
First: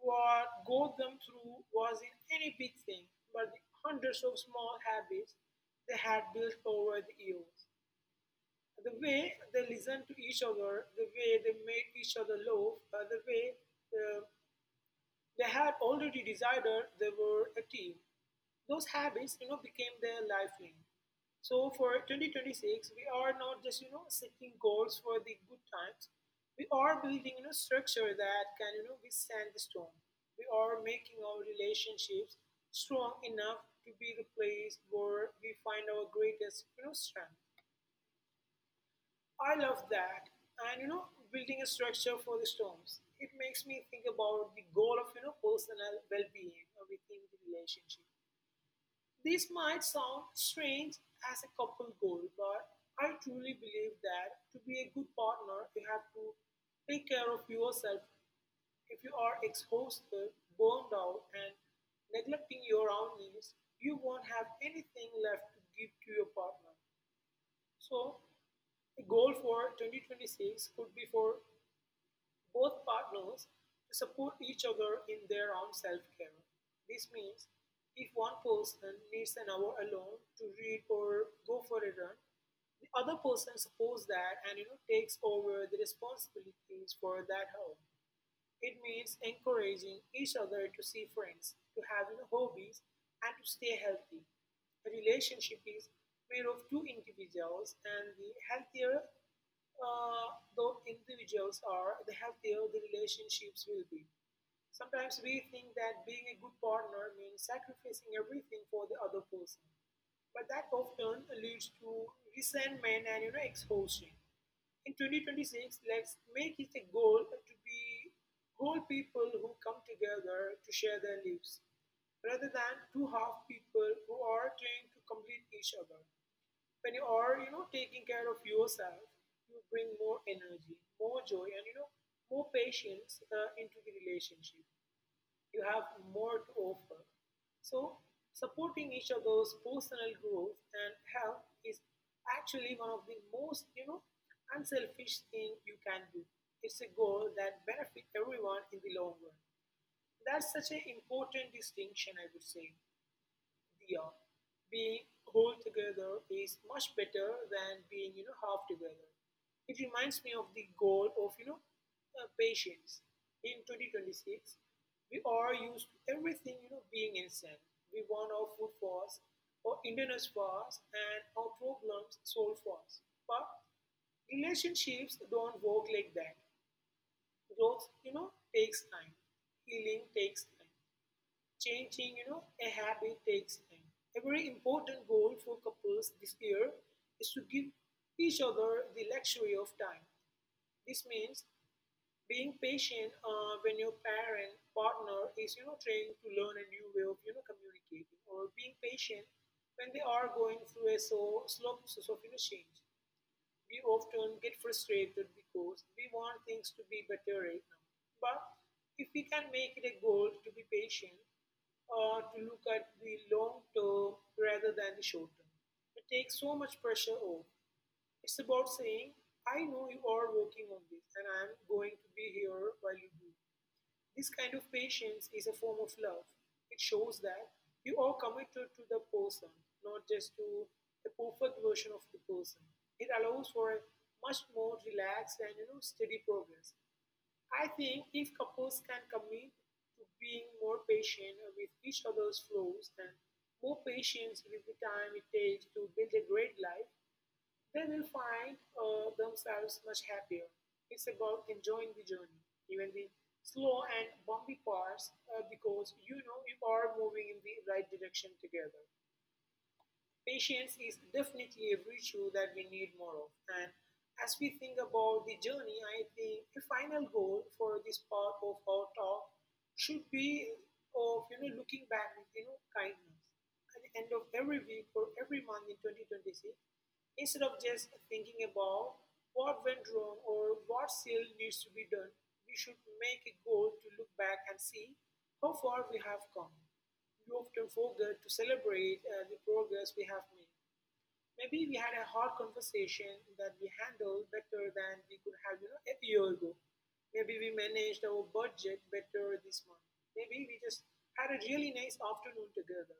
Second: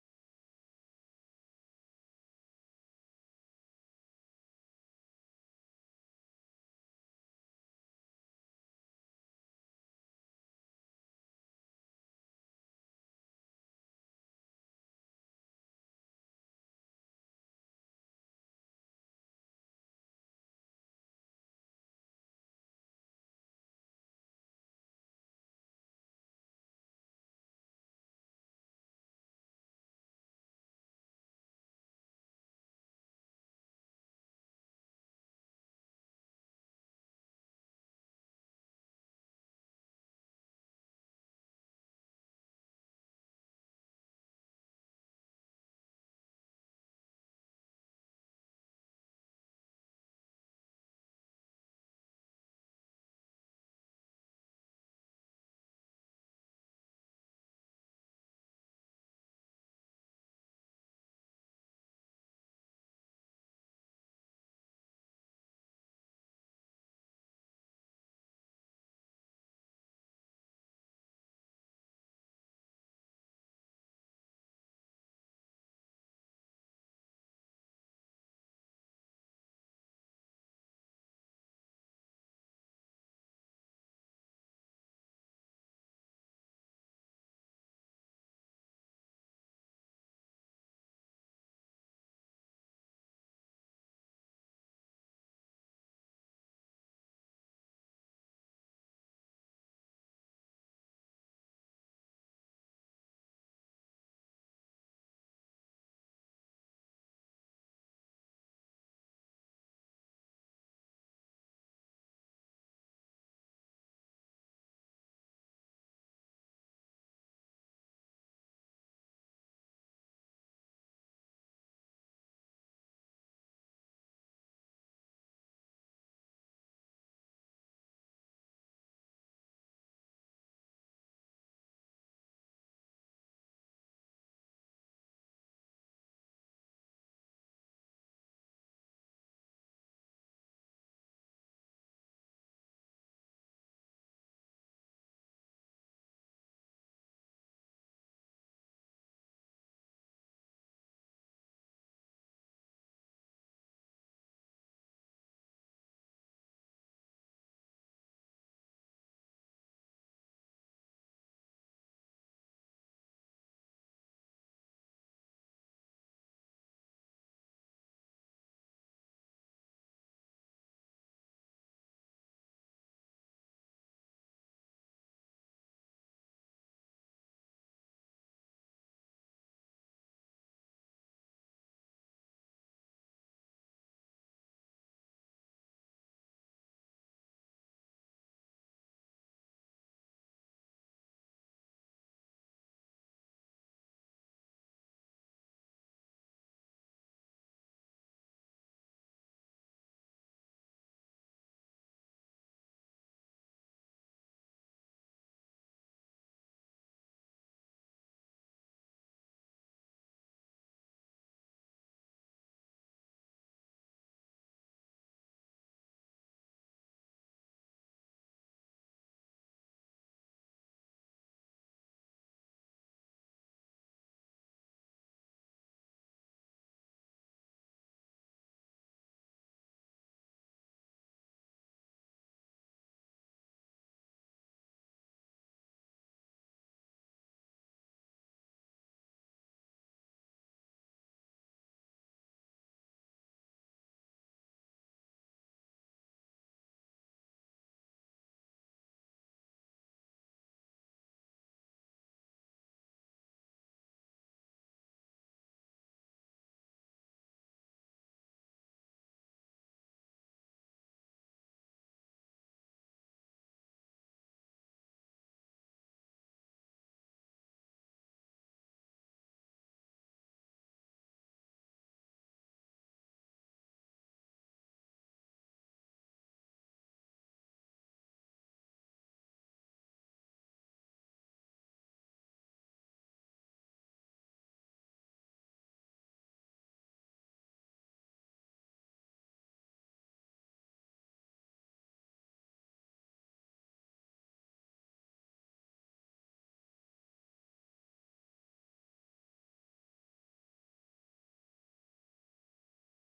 what got them through wasn't any big thing, but the hundreds of small habits they had built over the years. The way they listened to each other, the way they made each other laugh, the way uh, they had already decided they were a team. Those habits, became their lifeline. So for 2026, we are not just setting goals for the good times. We are building structure that can withstand the storm. We are making our relationships strong enough to be the place where we find our greatest strength. I love that. And building a structure for the storms. It makes me think about the goal of personal well-being within the relationship. This might sound strange as a couple goal, but I truly believe that to be a good partner, you have to take care of yourself. If you are exhausted, burned out, and neglecting your own needs, you won't have anything left to give to your partner. So a goal for 2026 could be for both partners to support each other in their own self care. This means if one person needs an hour alone to read or go for a run, the other person supports that and takes over the responsibilities for that hour. It means encouraging each other to see friends, to have hobbies, and to stay healthy. A relationship is made of 2 individuals, and the healthier uh, those individuals are, the healthier the relationships will be. Sometimes we think that being a good partner means sacrificing everything for the other person. But that often leads to resentment and exhaustion. In 2026, let's make it a goal to be whole people who come together to share their lives, rather than 2 half people who are trying to complete each other. When you are, taking care of yourself, you bring more energy, more joy, and more patience into the relationship you have more to offer. So, supporting each other's personal growth and health is actually one of the most unselfish thing you can do. It's a goal that benefits everyone in the long run. That's such an important distinction, I would say. Diya, being whole together is much better than being half together. It reminds me of the goal of patience. In 2026, we are used to everything being instant. We want our food fast, our internet fast, and our problems solved fast. But relationships don't work like that. Growth takes time. Healing takes time. Changing a habit takes time. A very important goal for couples this year is to give each other the luxury of time. This means being patient when your parent partner is, trying to learn a new way of, communicating, or being patient when they are going through a so slow process of, change. We often get frustrated because we want things to be better right now. But if we can make it a goal to be patient, to look at the long term rather than the short term, it takes so much pressure off. It's about saying, I know you are working on this and I'm going to be here while you do. This kind of patience is a form of love. It shows that you are committed to the person, not just to a perfect version of the person. It allows for a much more relaxed and, you know, steady progress. I think if couples can commit to being more patient with each other's flaws and more patience with the time it takes to build a great life, they will find themselves much happier. It's about enjoying the journey, even the slow and bumpy parts, because you know you are moving in the right direction together. Patience is definitely a virtue that we need more of. And as we think about the journey, I think the final goal for this part of our talk should be of, you know, looking back with, you know, kindness at the end of every week or every month in 2026, instead of just thinking about what went wrong or what still needs to be done. We should make a goal to look back and see how far we have come. We often forget to celebrate the progress we have made. Maybe we had a hard conversation that we handled better than we could have, you know, a year ago. Maybe we managed our budget better this month. Maybe we just had a really nice afternoon together.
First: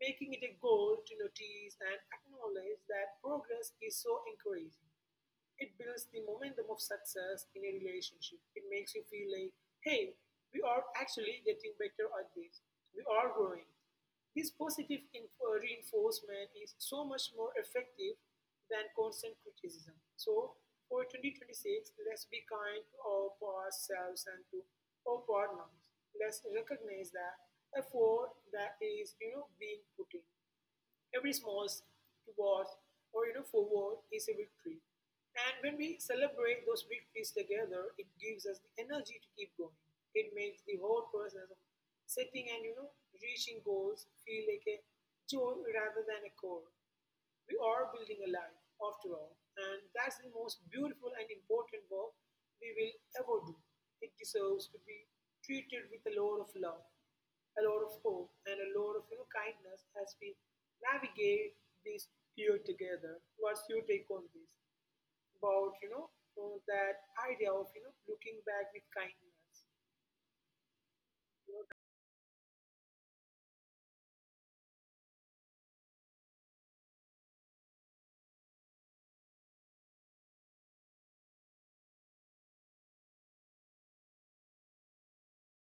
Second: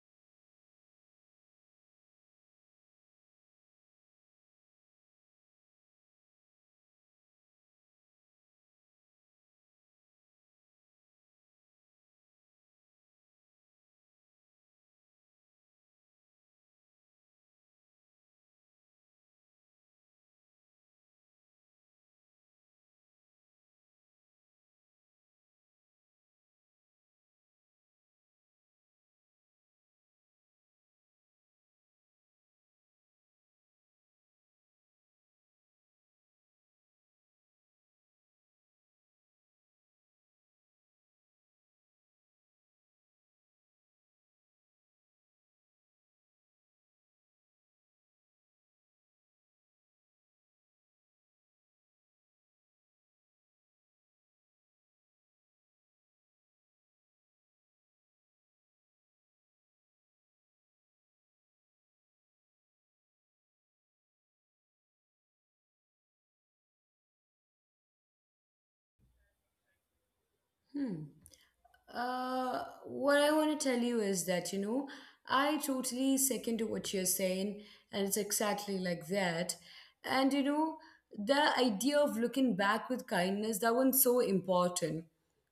Making it a goal to notice and acknowledge that progress is so encouraging. It builds the momentum of success in a relationship. It makes you feel like, hey, we are actually getting better at this. We are growing. This positive reinforcement is so much more effective than constant criticism. So, for 2026, let's be kind to ourselves and to our partners. Let's recognize that effort that is, you know, being put in. Every small towards or, you know, forward is a victory. And when we celebrate those victories together, it gives us the energy to keep going. It makes the whole process of setting and, you know, reaching goals feel like a joy rather than a chore. We are building a life, after all, and that's the most beautiful and important work we will ever do. It deserves to be treated with a lot of love, a lot of hope, and a lot of, you know, kindness as we navigate this year together. What's your take on this? About, you know, that idea of, you know, looking back with kindness.
Hmm.
You know,
What I want to tell you is that, I totally second to what you're saying, and it's exactly like that. And, the idea of looking back with kindness, that one's so important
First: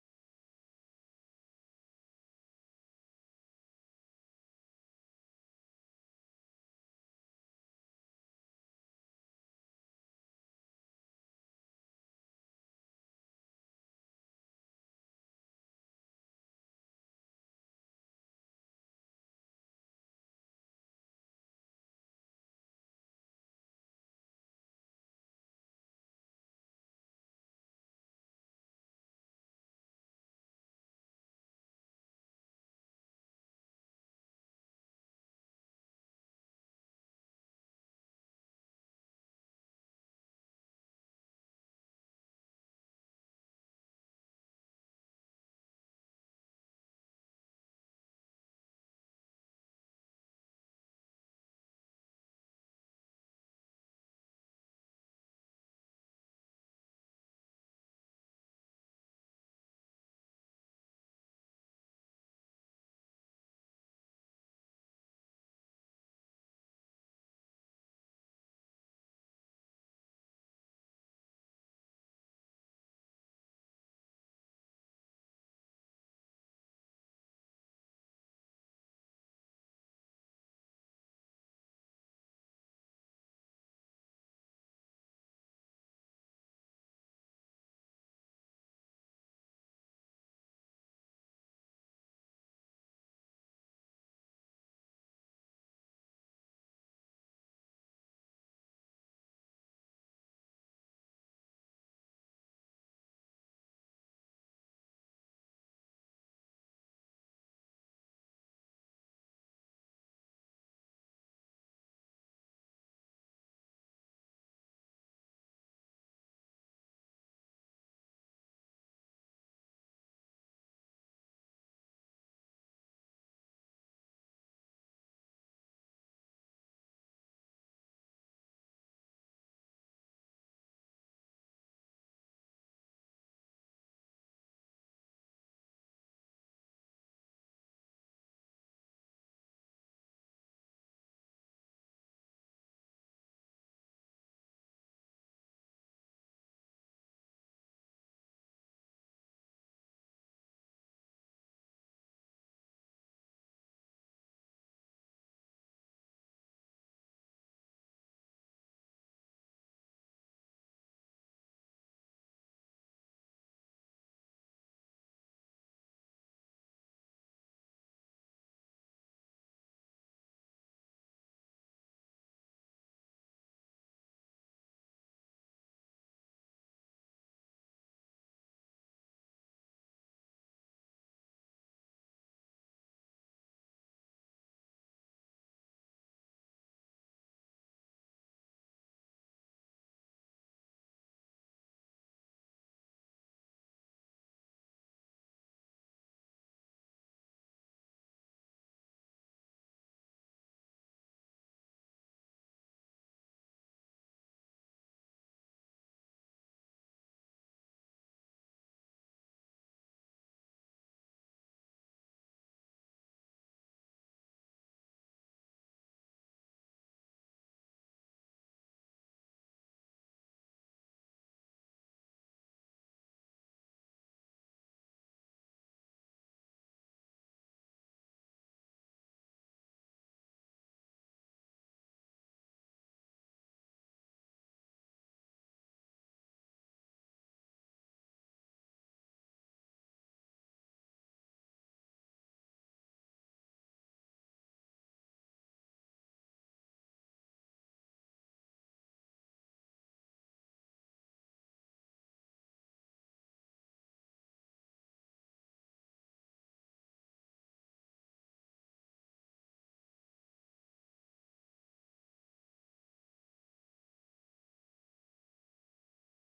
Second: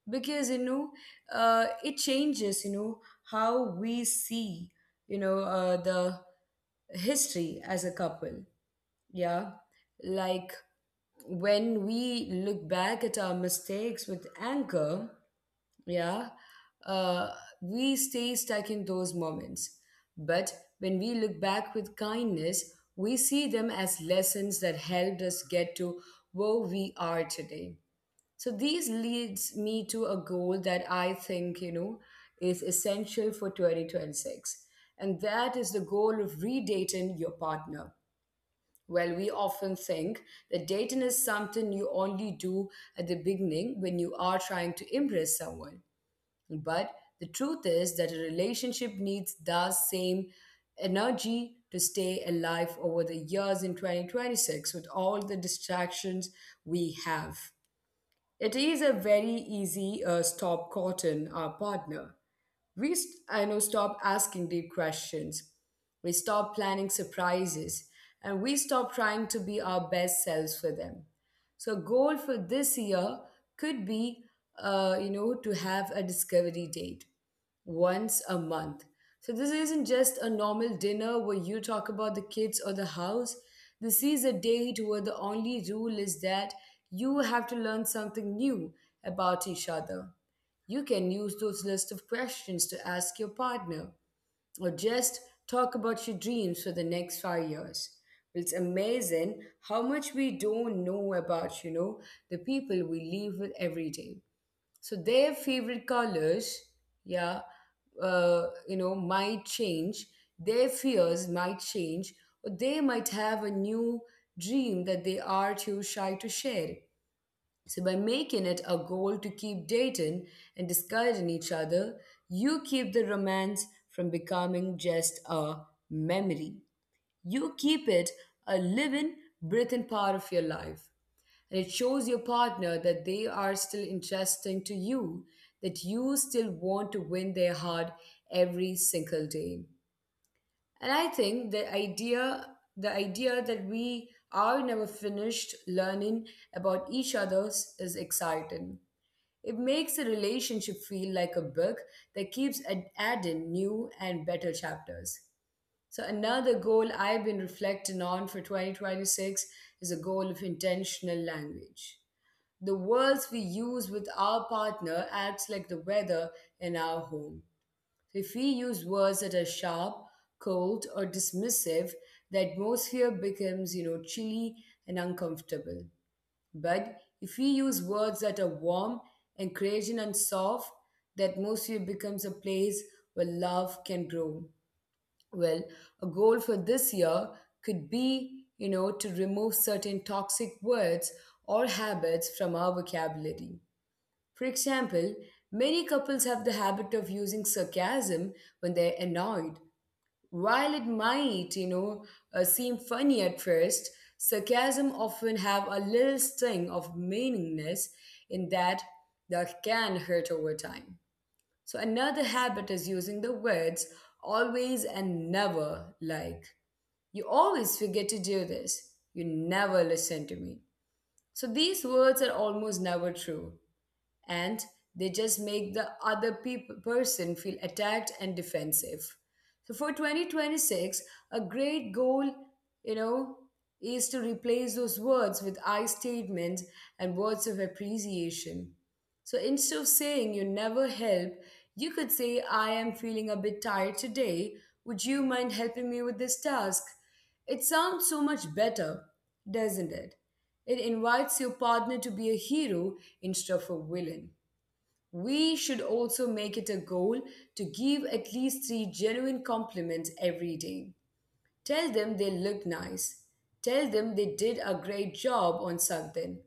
because, it changes, how we see, the history as a couple. Yeah. Like when we look back at our mistakes with anger, yeah, uh, we stay stuck in those moments. But when we look back with kindness, we see them as lessons that helped us get to where we are today. So these leads me to a goal that I think, is essential for 2026. And that is the goal of redating your partner. Well, we often think that dating is something you only do at the beginning when you are trying to impress someone. But the truth is that a relationship needs the same energy to stay alive over the years in 2026 with all the distractions we have. It is a very easy stop cotton our partner. I know, stop asking deep questions. We stop planning surprises, and we stop trying to be our best selves for them. So, goal for this year could be, to have a discovery date once a month. So this isn't just a normal dinner where you talk about the kids or the house. This is a date where the only rule is that you have to learn something new about each other. You can use those list of questions to ask your partner or just talk about your dreams for the next 5 years. It's amazing how much we don't know about, the people we live with every day, so their favorite colors, yeah, might change, their fears might change, or they might have a new dream that they are too shy to share. So by making it a goal to keep dating and discarding each other, you keep the romance from becoming just a memory. You keep it a living, breathing part of your life, and it shows your partner that they are still interesting to you, that you still want to win their heart every single day. And I think the idea that we are never finished learning about each other's is exciting. It makes the relationship feel like a book that keeps adding new and better chapters. So, another goal I've been reflecting on for 2026 is a goal of intentional language. The words we use with our partner acts like the weather in our home. If we use words that are sharp, cold, or dismissive, the atmosphere becomes, chilly and uncomfortable. But if we use words that are warm, encouraging, and soft, the atmosphere becomes a place where love can grow. Well, a goal for this year could be, to remove certain toxic words or habits from our vocabulary. For example, many couples have the habit of using sarcasm when they're annoyed. While it might, seem funny at first, sarcasm often have a little sting of meaningness in that that can hurt over time. So another habit is using the words always and never, like, you always forget to do this. You never listen to me. So these words are almost never true, and they just make the other peop person feel attacked and defensive. So for 2026, a great goal, you know, is to replace those words with I statements and words of appreciation. So instead of saying you never help, you could say, I am feeling a bit tired today. Would you mind helping me with this task? It sounds so much better, doesn't it? It invites your partner to be a hero instead of a villain. We should also make it a goal to give at least three genuine compliments every day. Tell them they look nice. Tell them they did a great job on something.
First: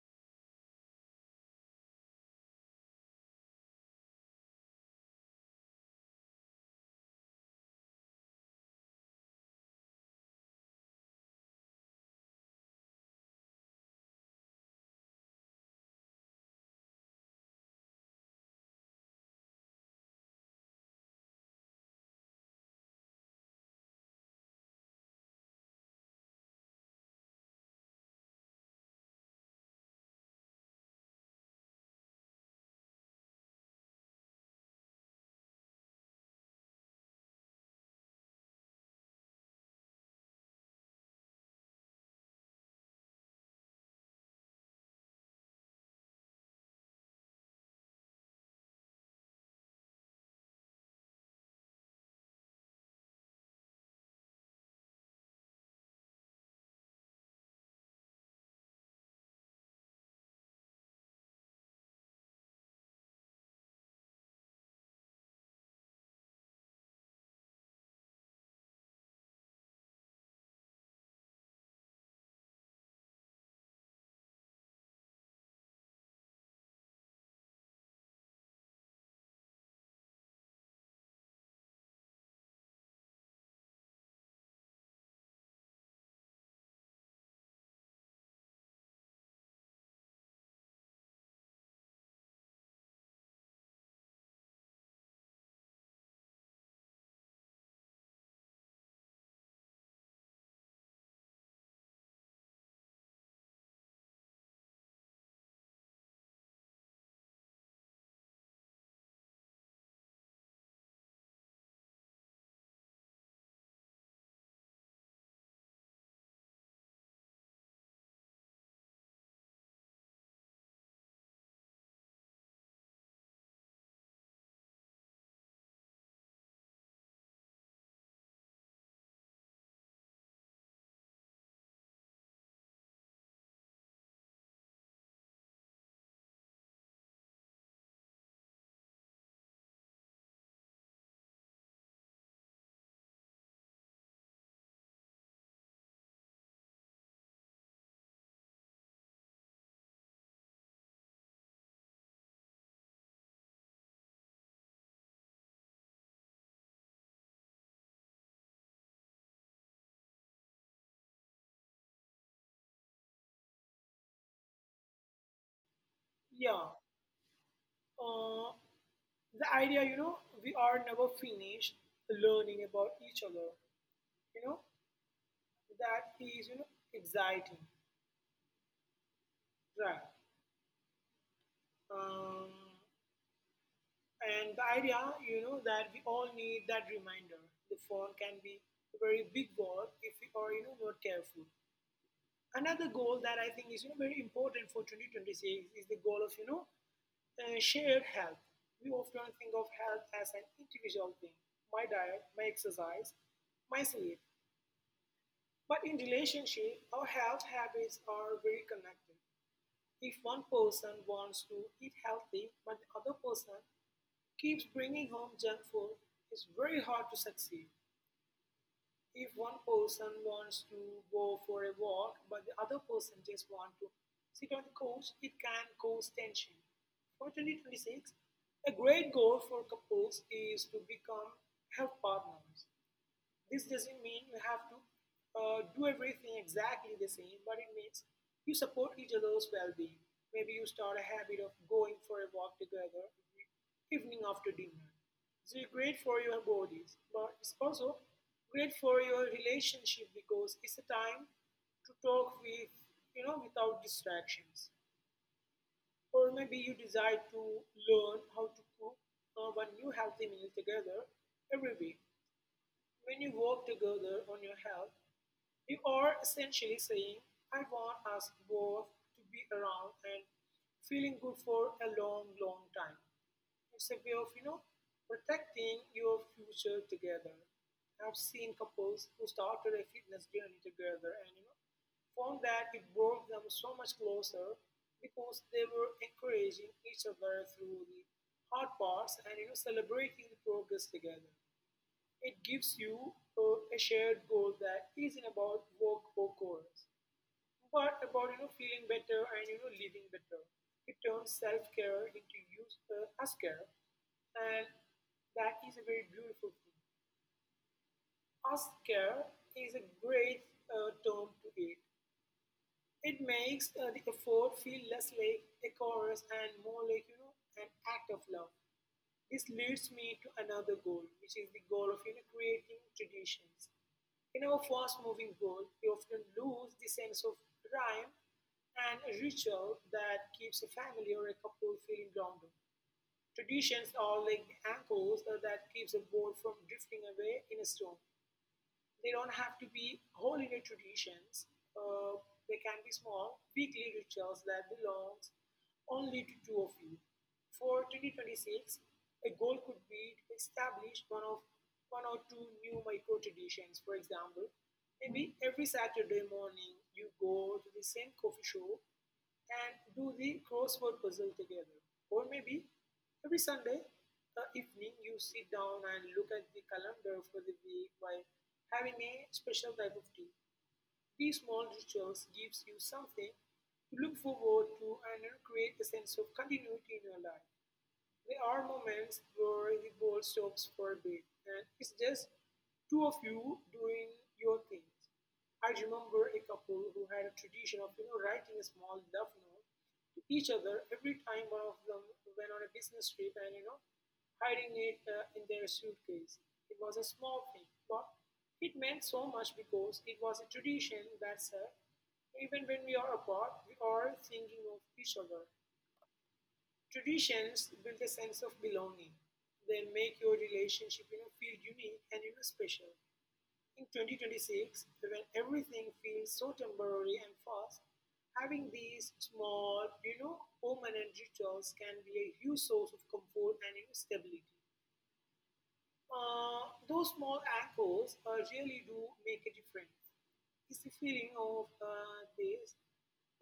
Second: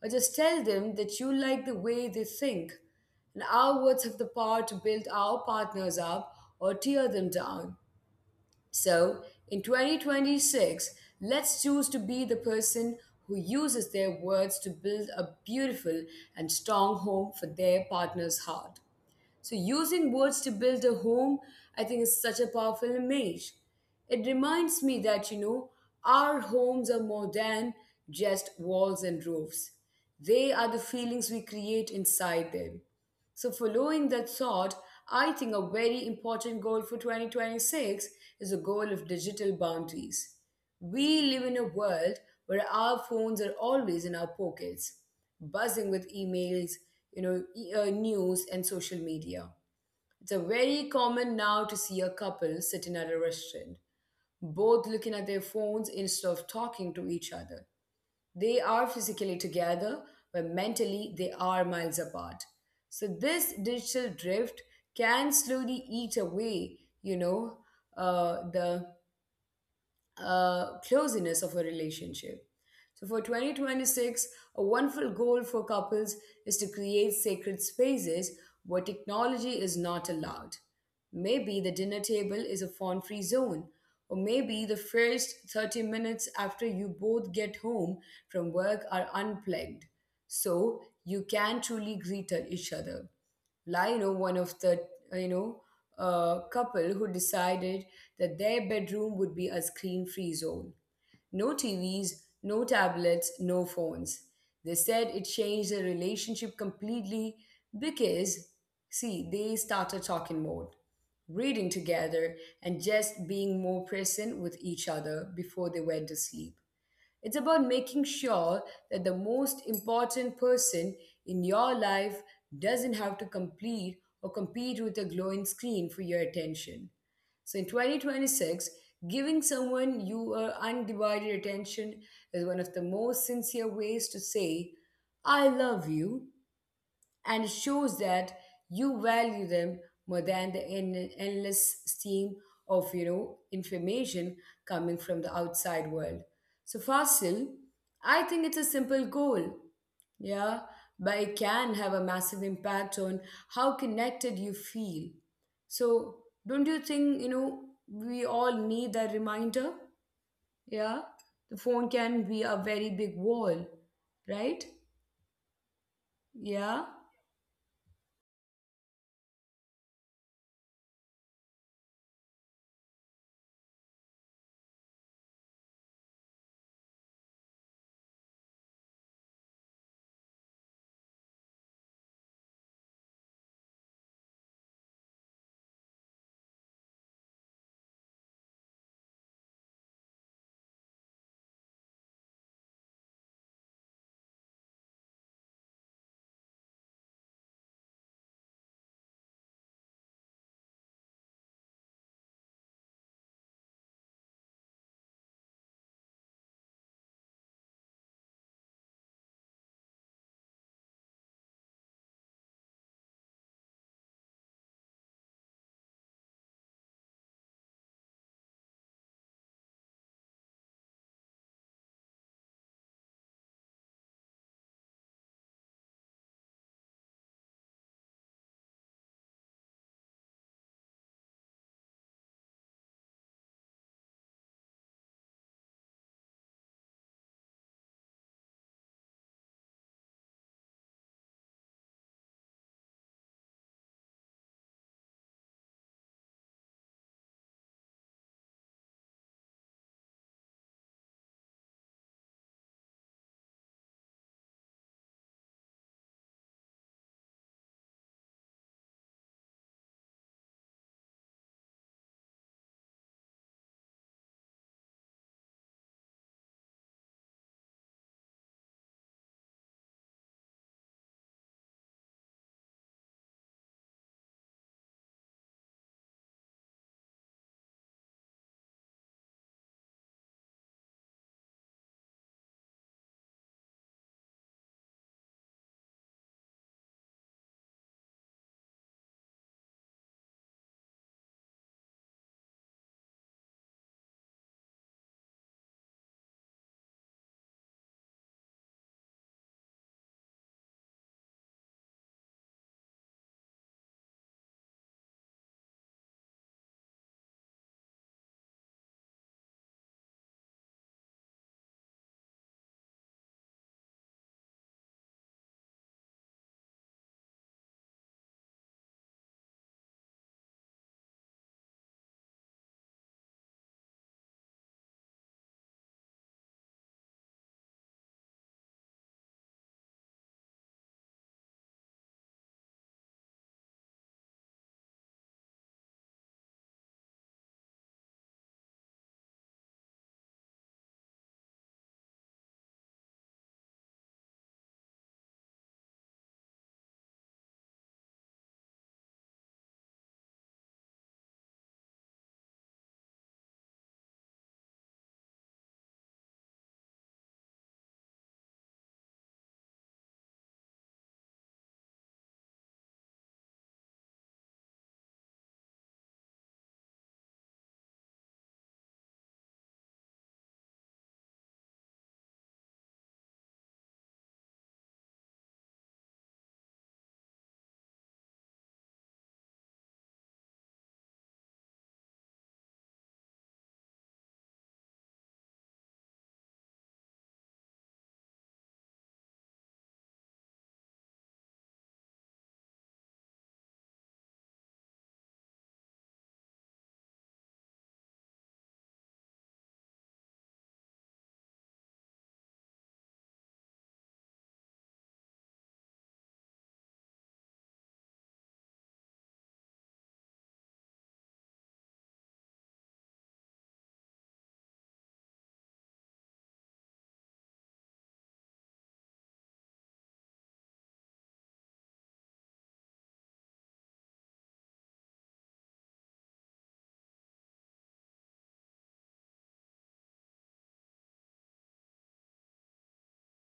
Or just tell them that you like the way they think. And our words have the power to build our partners up or tear them down. So, in 2026, let's choose to be the person who uses their words to build a beautiful and strong home for their partner's heart. So, using words to build a home, I think, is such a powerful image. It reminds me that, our homes are more than just walls and roofs. They are the feelings we create inside them. So, following that thought, I think a very important goal for 2026 is the goal of digital boundaries. We live in a world where our phones are always in our pockets, buzzing with emails, news and social media. It's a very common now to see a couple sitting at a restaurant, both looking at their phones instead of talking to each other. They are physically together, but mentally they are miles apart. So this digital drift can slowly eat away, the closeness of a relationship. So for 2026, a wonderful goal for couples is to create sacred spaces where technology is not allowed. Maybe the dinner table is a phone free zone, or maybe the first 30 minutes after you both get home from work are unplugged. So you can truly greet each other, like, you know, one of the uh, you know couple who decided that their bedroom would be a screen free zone. No tvs, no tablets, no phones. They said it changed their relationship completely because, see, they started talking more, reading together, and just being more present with each other before they went to sleep. It's about making sure that the most important person in your life doesn't have to complete or compete with a glowing screen for your attention. So in 2026, giving someone your undivided attention is one of the most sincere ways to say, I love you, and it shows that you value them more than the endless stream of, you know, information coming from the outside world. So, fossil, I think it's a simple goal, yeah, but it can have a massive impact on how connected you feel. So don't you think, you know, we all need that reminder? Yeah, the phone can be a very big wall, right?
yeah.
Yeah.
Uh, the idea, you know, we are never finished learning about each other. You know, that is, you know, exciting, right? Um, and the idea, you know, that we all need that reminder, the phone can be a very big word if we are, you know, not careful. Another goal that I think is, you know, very important for 2026 is the goal of, you know, shared health. We often think of health as an individual thing: my diet, my exercise, my sleep. But in relationship, our health habits are very connected. If one person wants to eat healthy but the other person keeps bringing home junk food, it's very hard to succeed. If one person wants to go for a walk but the other person just wants to sit on the couch, it can cause tension. For 2026, a great goal for couples is to become health partners. This doesn't mean you have to do everything exactly the same, but it means you support each other's well being. Maybe you start a habit of going for a walk together evening after dinner. It's great for your bodies, but it's also great for your relationship because it's a time to talk with, you know, without distractions. Or maybe you decide to learn how to cook one new healthy meal together every week. When you work together on your health, you are essentially saying, I want us both to be around and feeling good for a long, long time. It's a way of, you know, protecting your future together. I've seen couples who started a fitness journey together and, you know, found that it brought them so much closer because they were encouraging each other through the hard parts and, you know, celebrating the progress together. It gives you a a shared goal that isn't about work or goals, but about, you know, feeling better and, you know, living better. It turns self-care into use as care, and that is a very beautiful thing. As care is a great term to it. It makes the effort feel less like a chorus and more like, you know, an act of love. This leads me to another goal, which is the goal of, you know, creating traditions. In our fast moving world, we often lose the sense of rhyme and a ritual that keeps a family or a couple feeling grounded. Traditions are like the anchors that keeps a boat from drifting away in a storm. They don't have to be whole Indian traditions. They can be small, weekly rituals that belongs only to two of you. For 2026, a goal could be to establish one or two new micro traditions. For example, maybe every Saturday morning you go to the same coffee shop and do the crossword puzzle together. Or maybe every Sunday evening you sit down and look at the calendar for the week while having a special type of tea. These small rituals gives you something to look forward to and, you know, create a sense of continuity in your life. There are moments where the ball stops for a bit and it's just two of you doing your things. I remember a couple who had a tradition of, you know, writing a small love note to each other every time one of them went on a business trip and, you know, hiding it in their suitcase. It was a small thing, but it meant so much because it was a tradition that said, even when we are apart, we are thinking of each other. Traditions build a sense of belonging. They make your relationship, you know, feel unique and, you know, special. In 2026, when everything feels so temporary and fast, having these small, you know, permanent rituals can be a huge source of comfort and, you know, stability. Those small anchors really do make a difference. It's the feeling of this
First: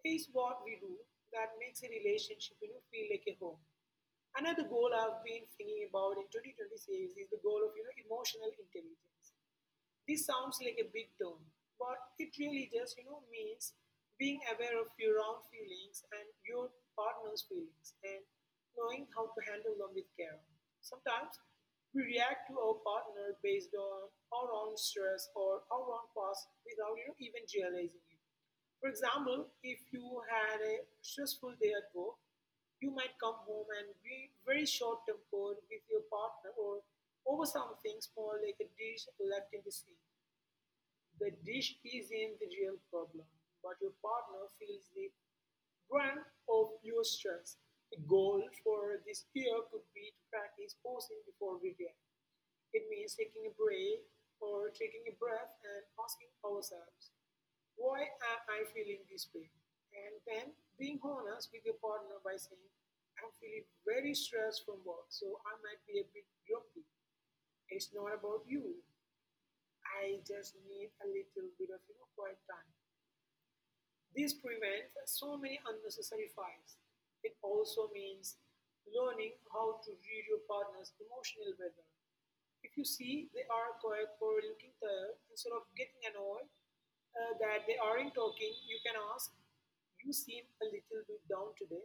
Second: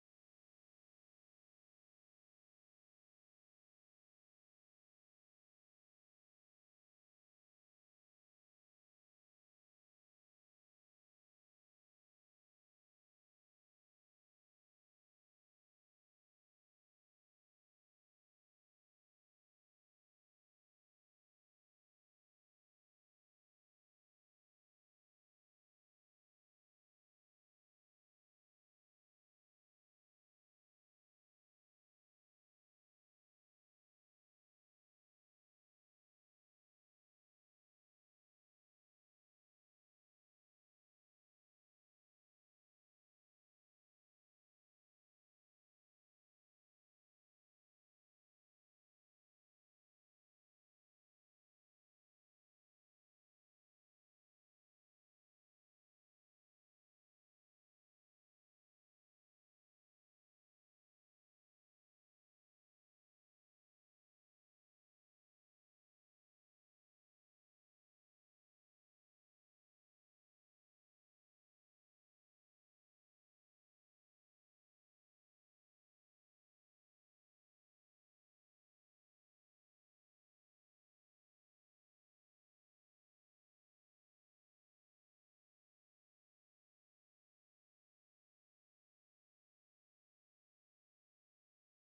is what we do that makes a relationship, you know, feel like a home. Another goal I've been thinking about in 2026 is the goal of, you know, emotional intelligence. This sounds like a big term, but it really just, you know, means being aware of your own feelings and your partner's feelings and knowing how to handle them with care. Sometimes we react to our partner based on our own stress or our own past without, you know, even realizing it. For example, if you had a stressful day at work, you might come home and be very short tempered with your partner or over something small like a dish left in the sink. The dish isn't the real problem, but your partner feels the brunt of your stress. A goal for this year could be to practice posing before we it means taking a break or taking a breath and asking ourselves, why am I feeling this way? And then being honest with your partner by saying, I'm feeling very stressed from work, so I might be a bit grumpy. It's not about you. I just need a little bit of, you know, quiet time. This prevents so many unnecessary fights. It also means learning how to read your partner's emotional weather. If you see they are quiet for looking tired, instead of getting annoyed that they aren't talking, you can ask, you seem a little bit down today.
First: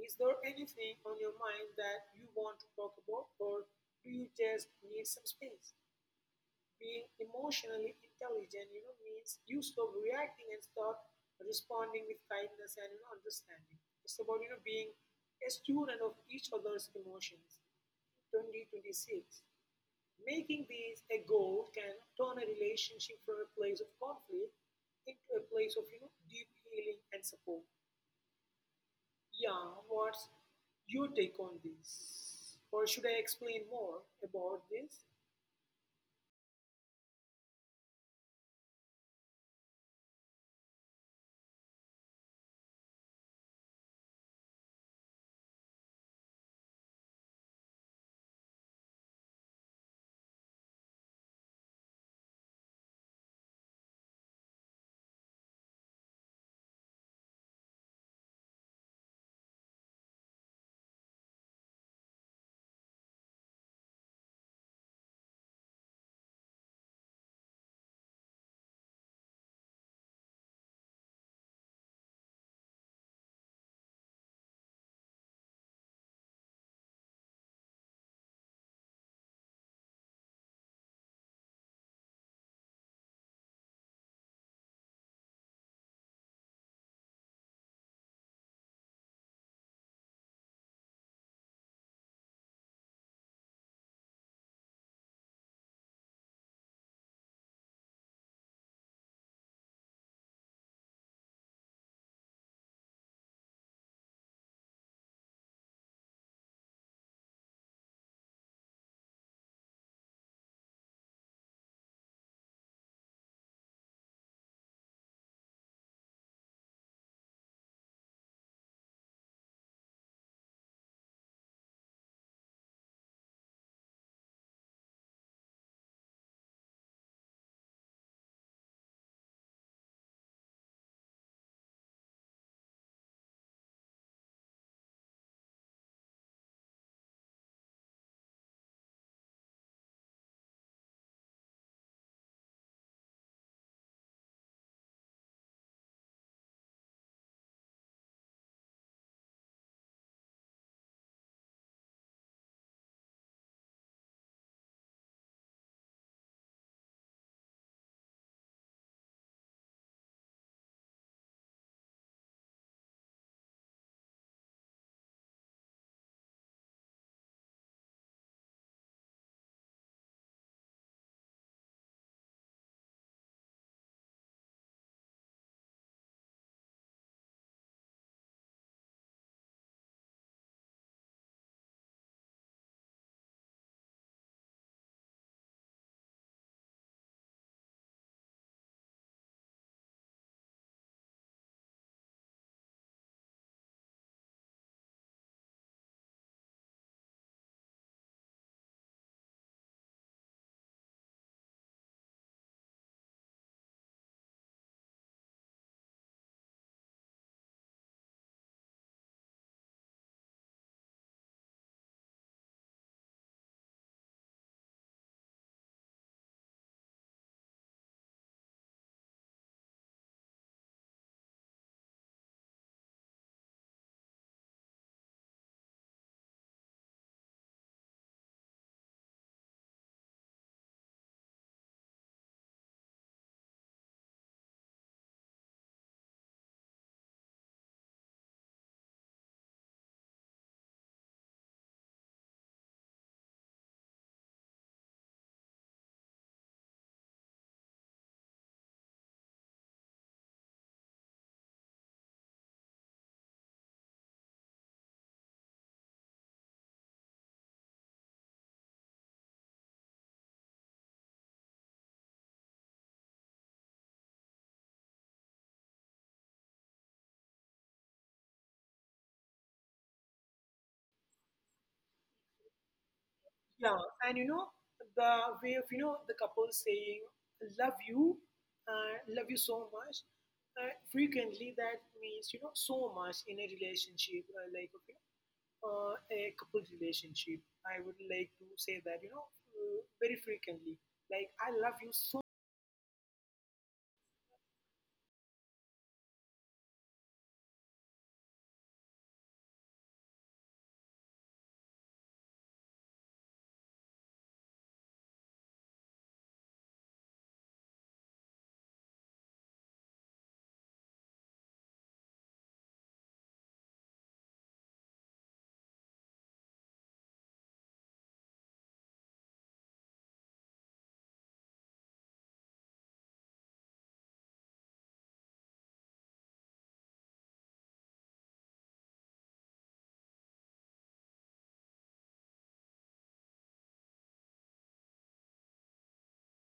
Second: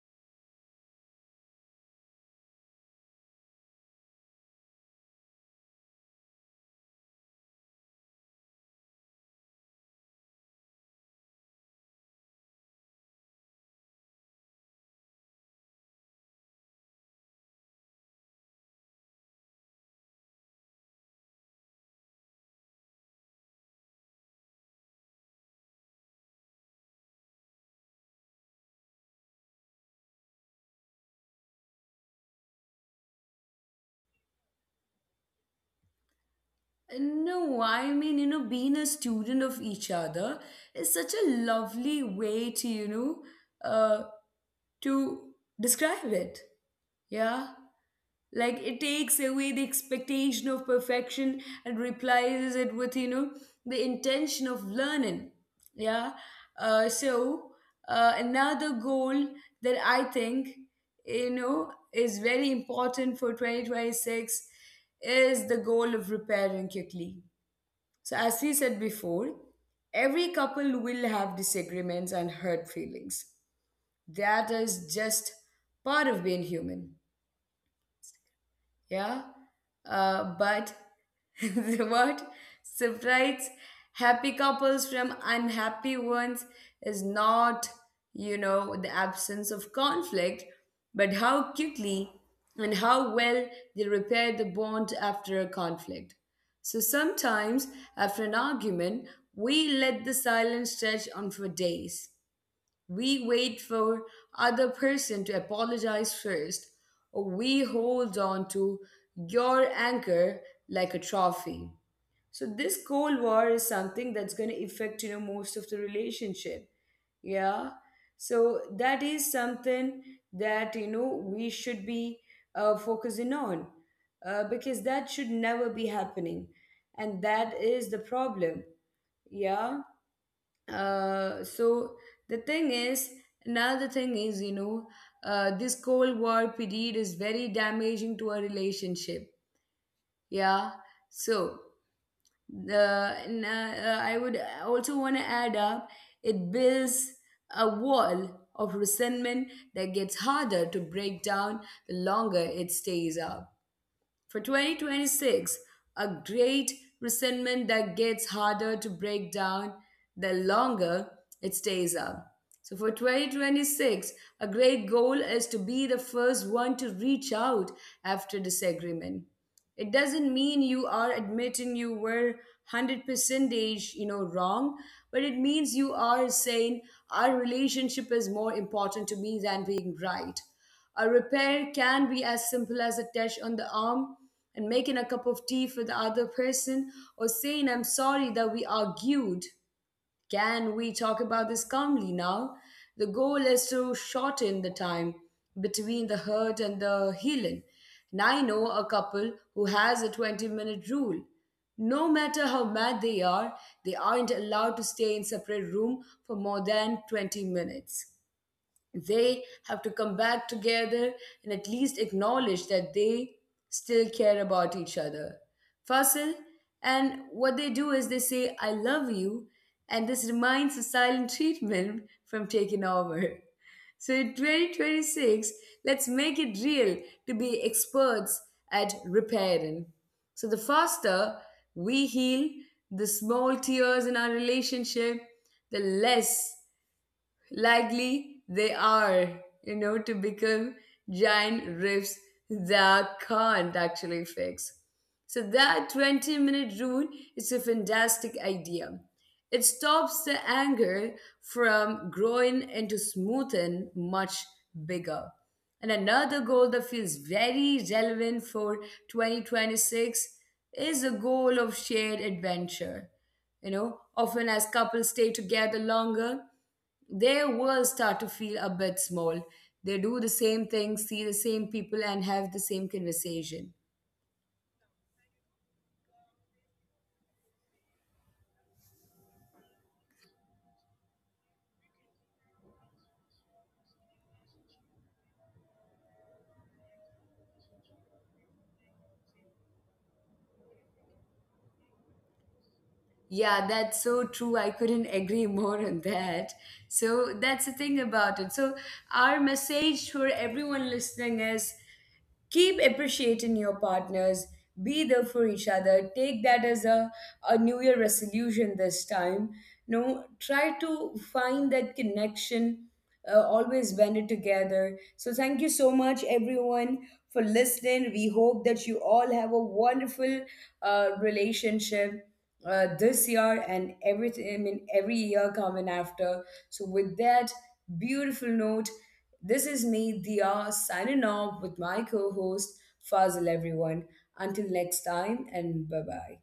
Is there anything on your mind that you want to talk about, or do you just need some space? Being emotionally intelligent, you know, means you stop reacting and start responding with kindness and, you know, understanding. It's about, you know, being a student of each other's emotions. 2026. Making these a goal can turn a relationship from a place of conflict into a place of, you know, deep healing and support. Yeah, what's your take on this? Or should I explain more about this?
No, I mean, you know, being a student of each other is such a lovely way to, to describe it. Yeah. Like it takes away the expectation of perfection and replaces it with, you know, the intention of learning. Yeah. Uh, so, Another goal that I think, you know, is very important for 2026 is the goal of repairing quickly. So, as we said before, every couple will have disagreements and hurt feelings. That is just part of being human, yeah, but (laughs) what separates happy couples from unhappy ones is not, you know, the absence of conflict, but how quickly and how well they repair the bond after a conflict. So sometimes after an argument, we let the silence stretch on for days. We wait for other person to apologize first, or we hold on to your anchor like a trophy. So this cold war is something that's going to affect, you know, most of the relationship. Yeah. So that is something that, you know, we should be focusing on, because that should never be happening, and that is the problem. Yeah. So the thing is, another thing is, you know, this cold war period is very damaging to a relationship, yeah. So I would also want to add up, it builds a wall of resentment that gets harder to break down the longer it stays up. For 2026, a great resentment that gets harder to break down the longer it stays up. So for 2026, a great goal is to be the first one to reach out after disagreement. It doesn't mean you are admitting you were 100% wrong, but it means you are saying our relationship is more important to me than being right. A repair can be as simple as a touch on the arm and making a cup of tea for the other person, or saying I'm sorry that we argued. Can we talk about this calmly now? The goal is to shorten the time between the hurt and the healing. And I know a couple who has a 20-minute rule. No matter how mad they are, they aren't allowed to stay in separate room for more than 20 minutes. They have to come back together and at least acknowledge that they still care about each other. Fasil, and what they do is they say, I love you, and this reminds the silent treatment (laughs) from taking over. So in 2026, let's make it real to be experts at repairing. So the faster we heal the small tears in our relationship, the less likely they are, you know, to become giant rifts that can't actually fix. So that 20-minute rule is a fantastic idea. It stops the anger from growing into something much bigger. And another goal that feels very relevant for 2026 is the goal of shared adventure. You know, often as couples stay together longer, they will start to feel a bit small. They do the same thing, see the same people, and have the same conversation.
Yeah, and you know, the way of, you know, the couple saying love you, love you so much, frequently, that means, you know, so much in a relationship, like okay, a couple relationship, I would like to say that, you know, very frequently, like, I love you so
Yeah, that's so true. I couldn't (laughs) agree more on that. So that's the thing about it. So, our message for everyone listening is keep appreciating your partners, be there for each other, take that as a new year resolution this time. No, try to find that connection, always bend it together. So thank you so much everyone for listening. We hope that you all have a wonderful relationship this year and every I mean every year coming after. So with that beautiful note, this is me, Dia, signing off with my co-host Fazil. Everyone, until next time, and bye bye.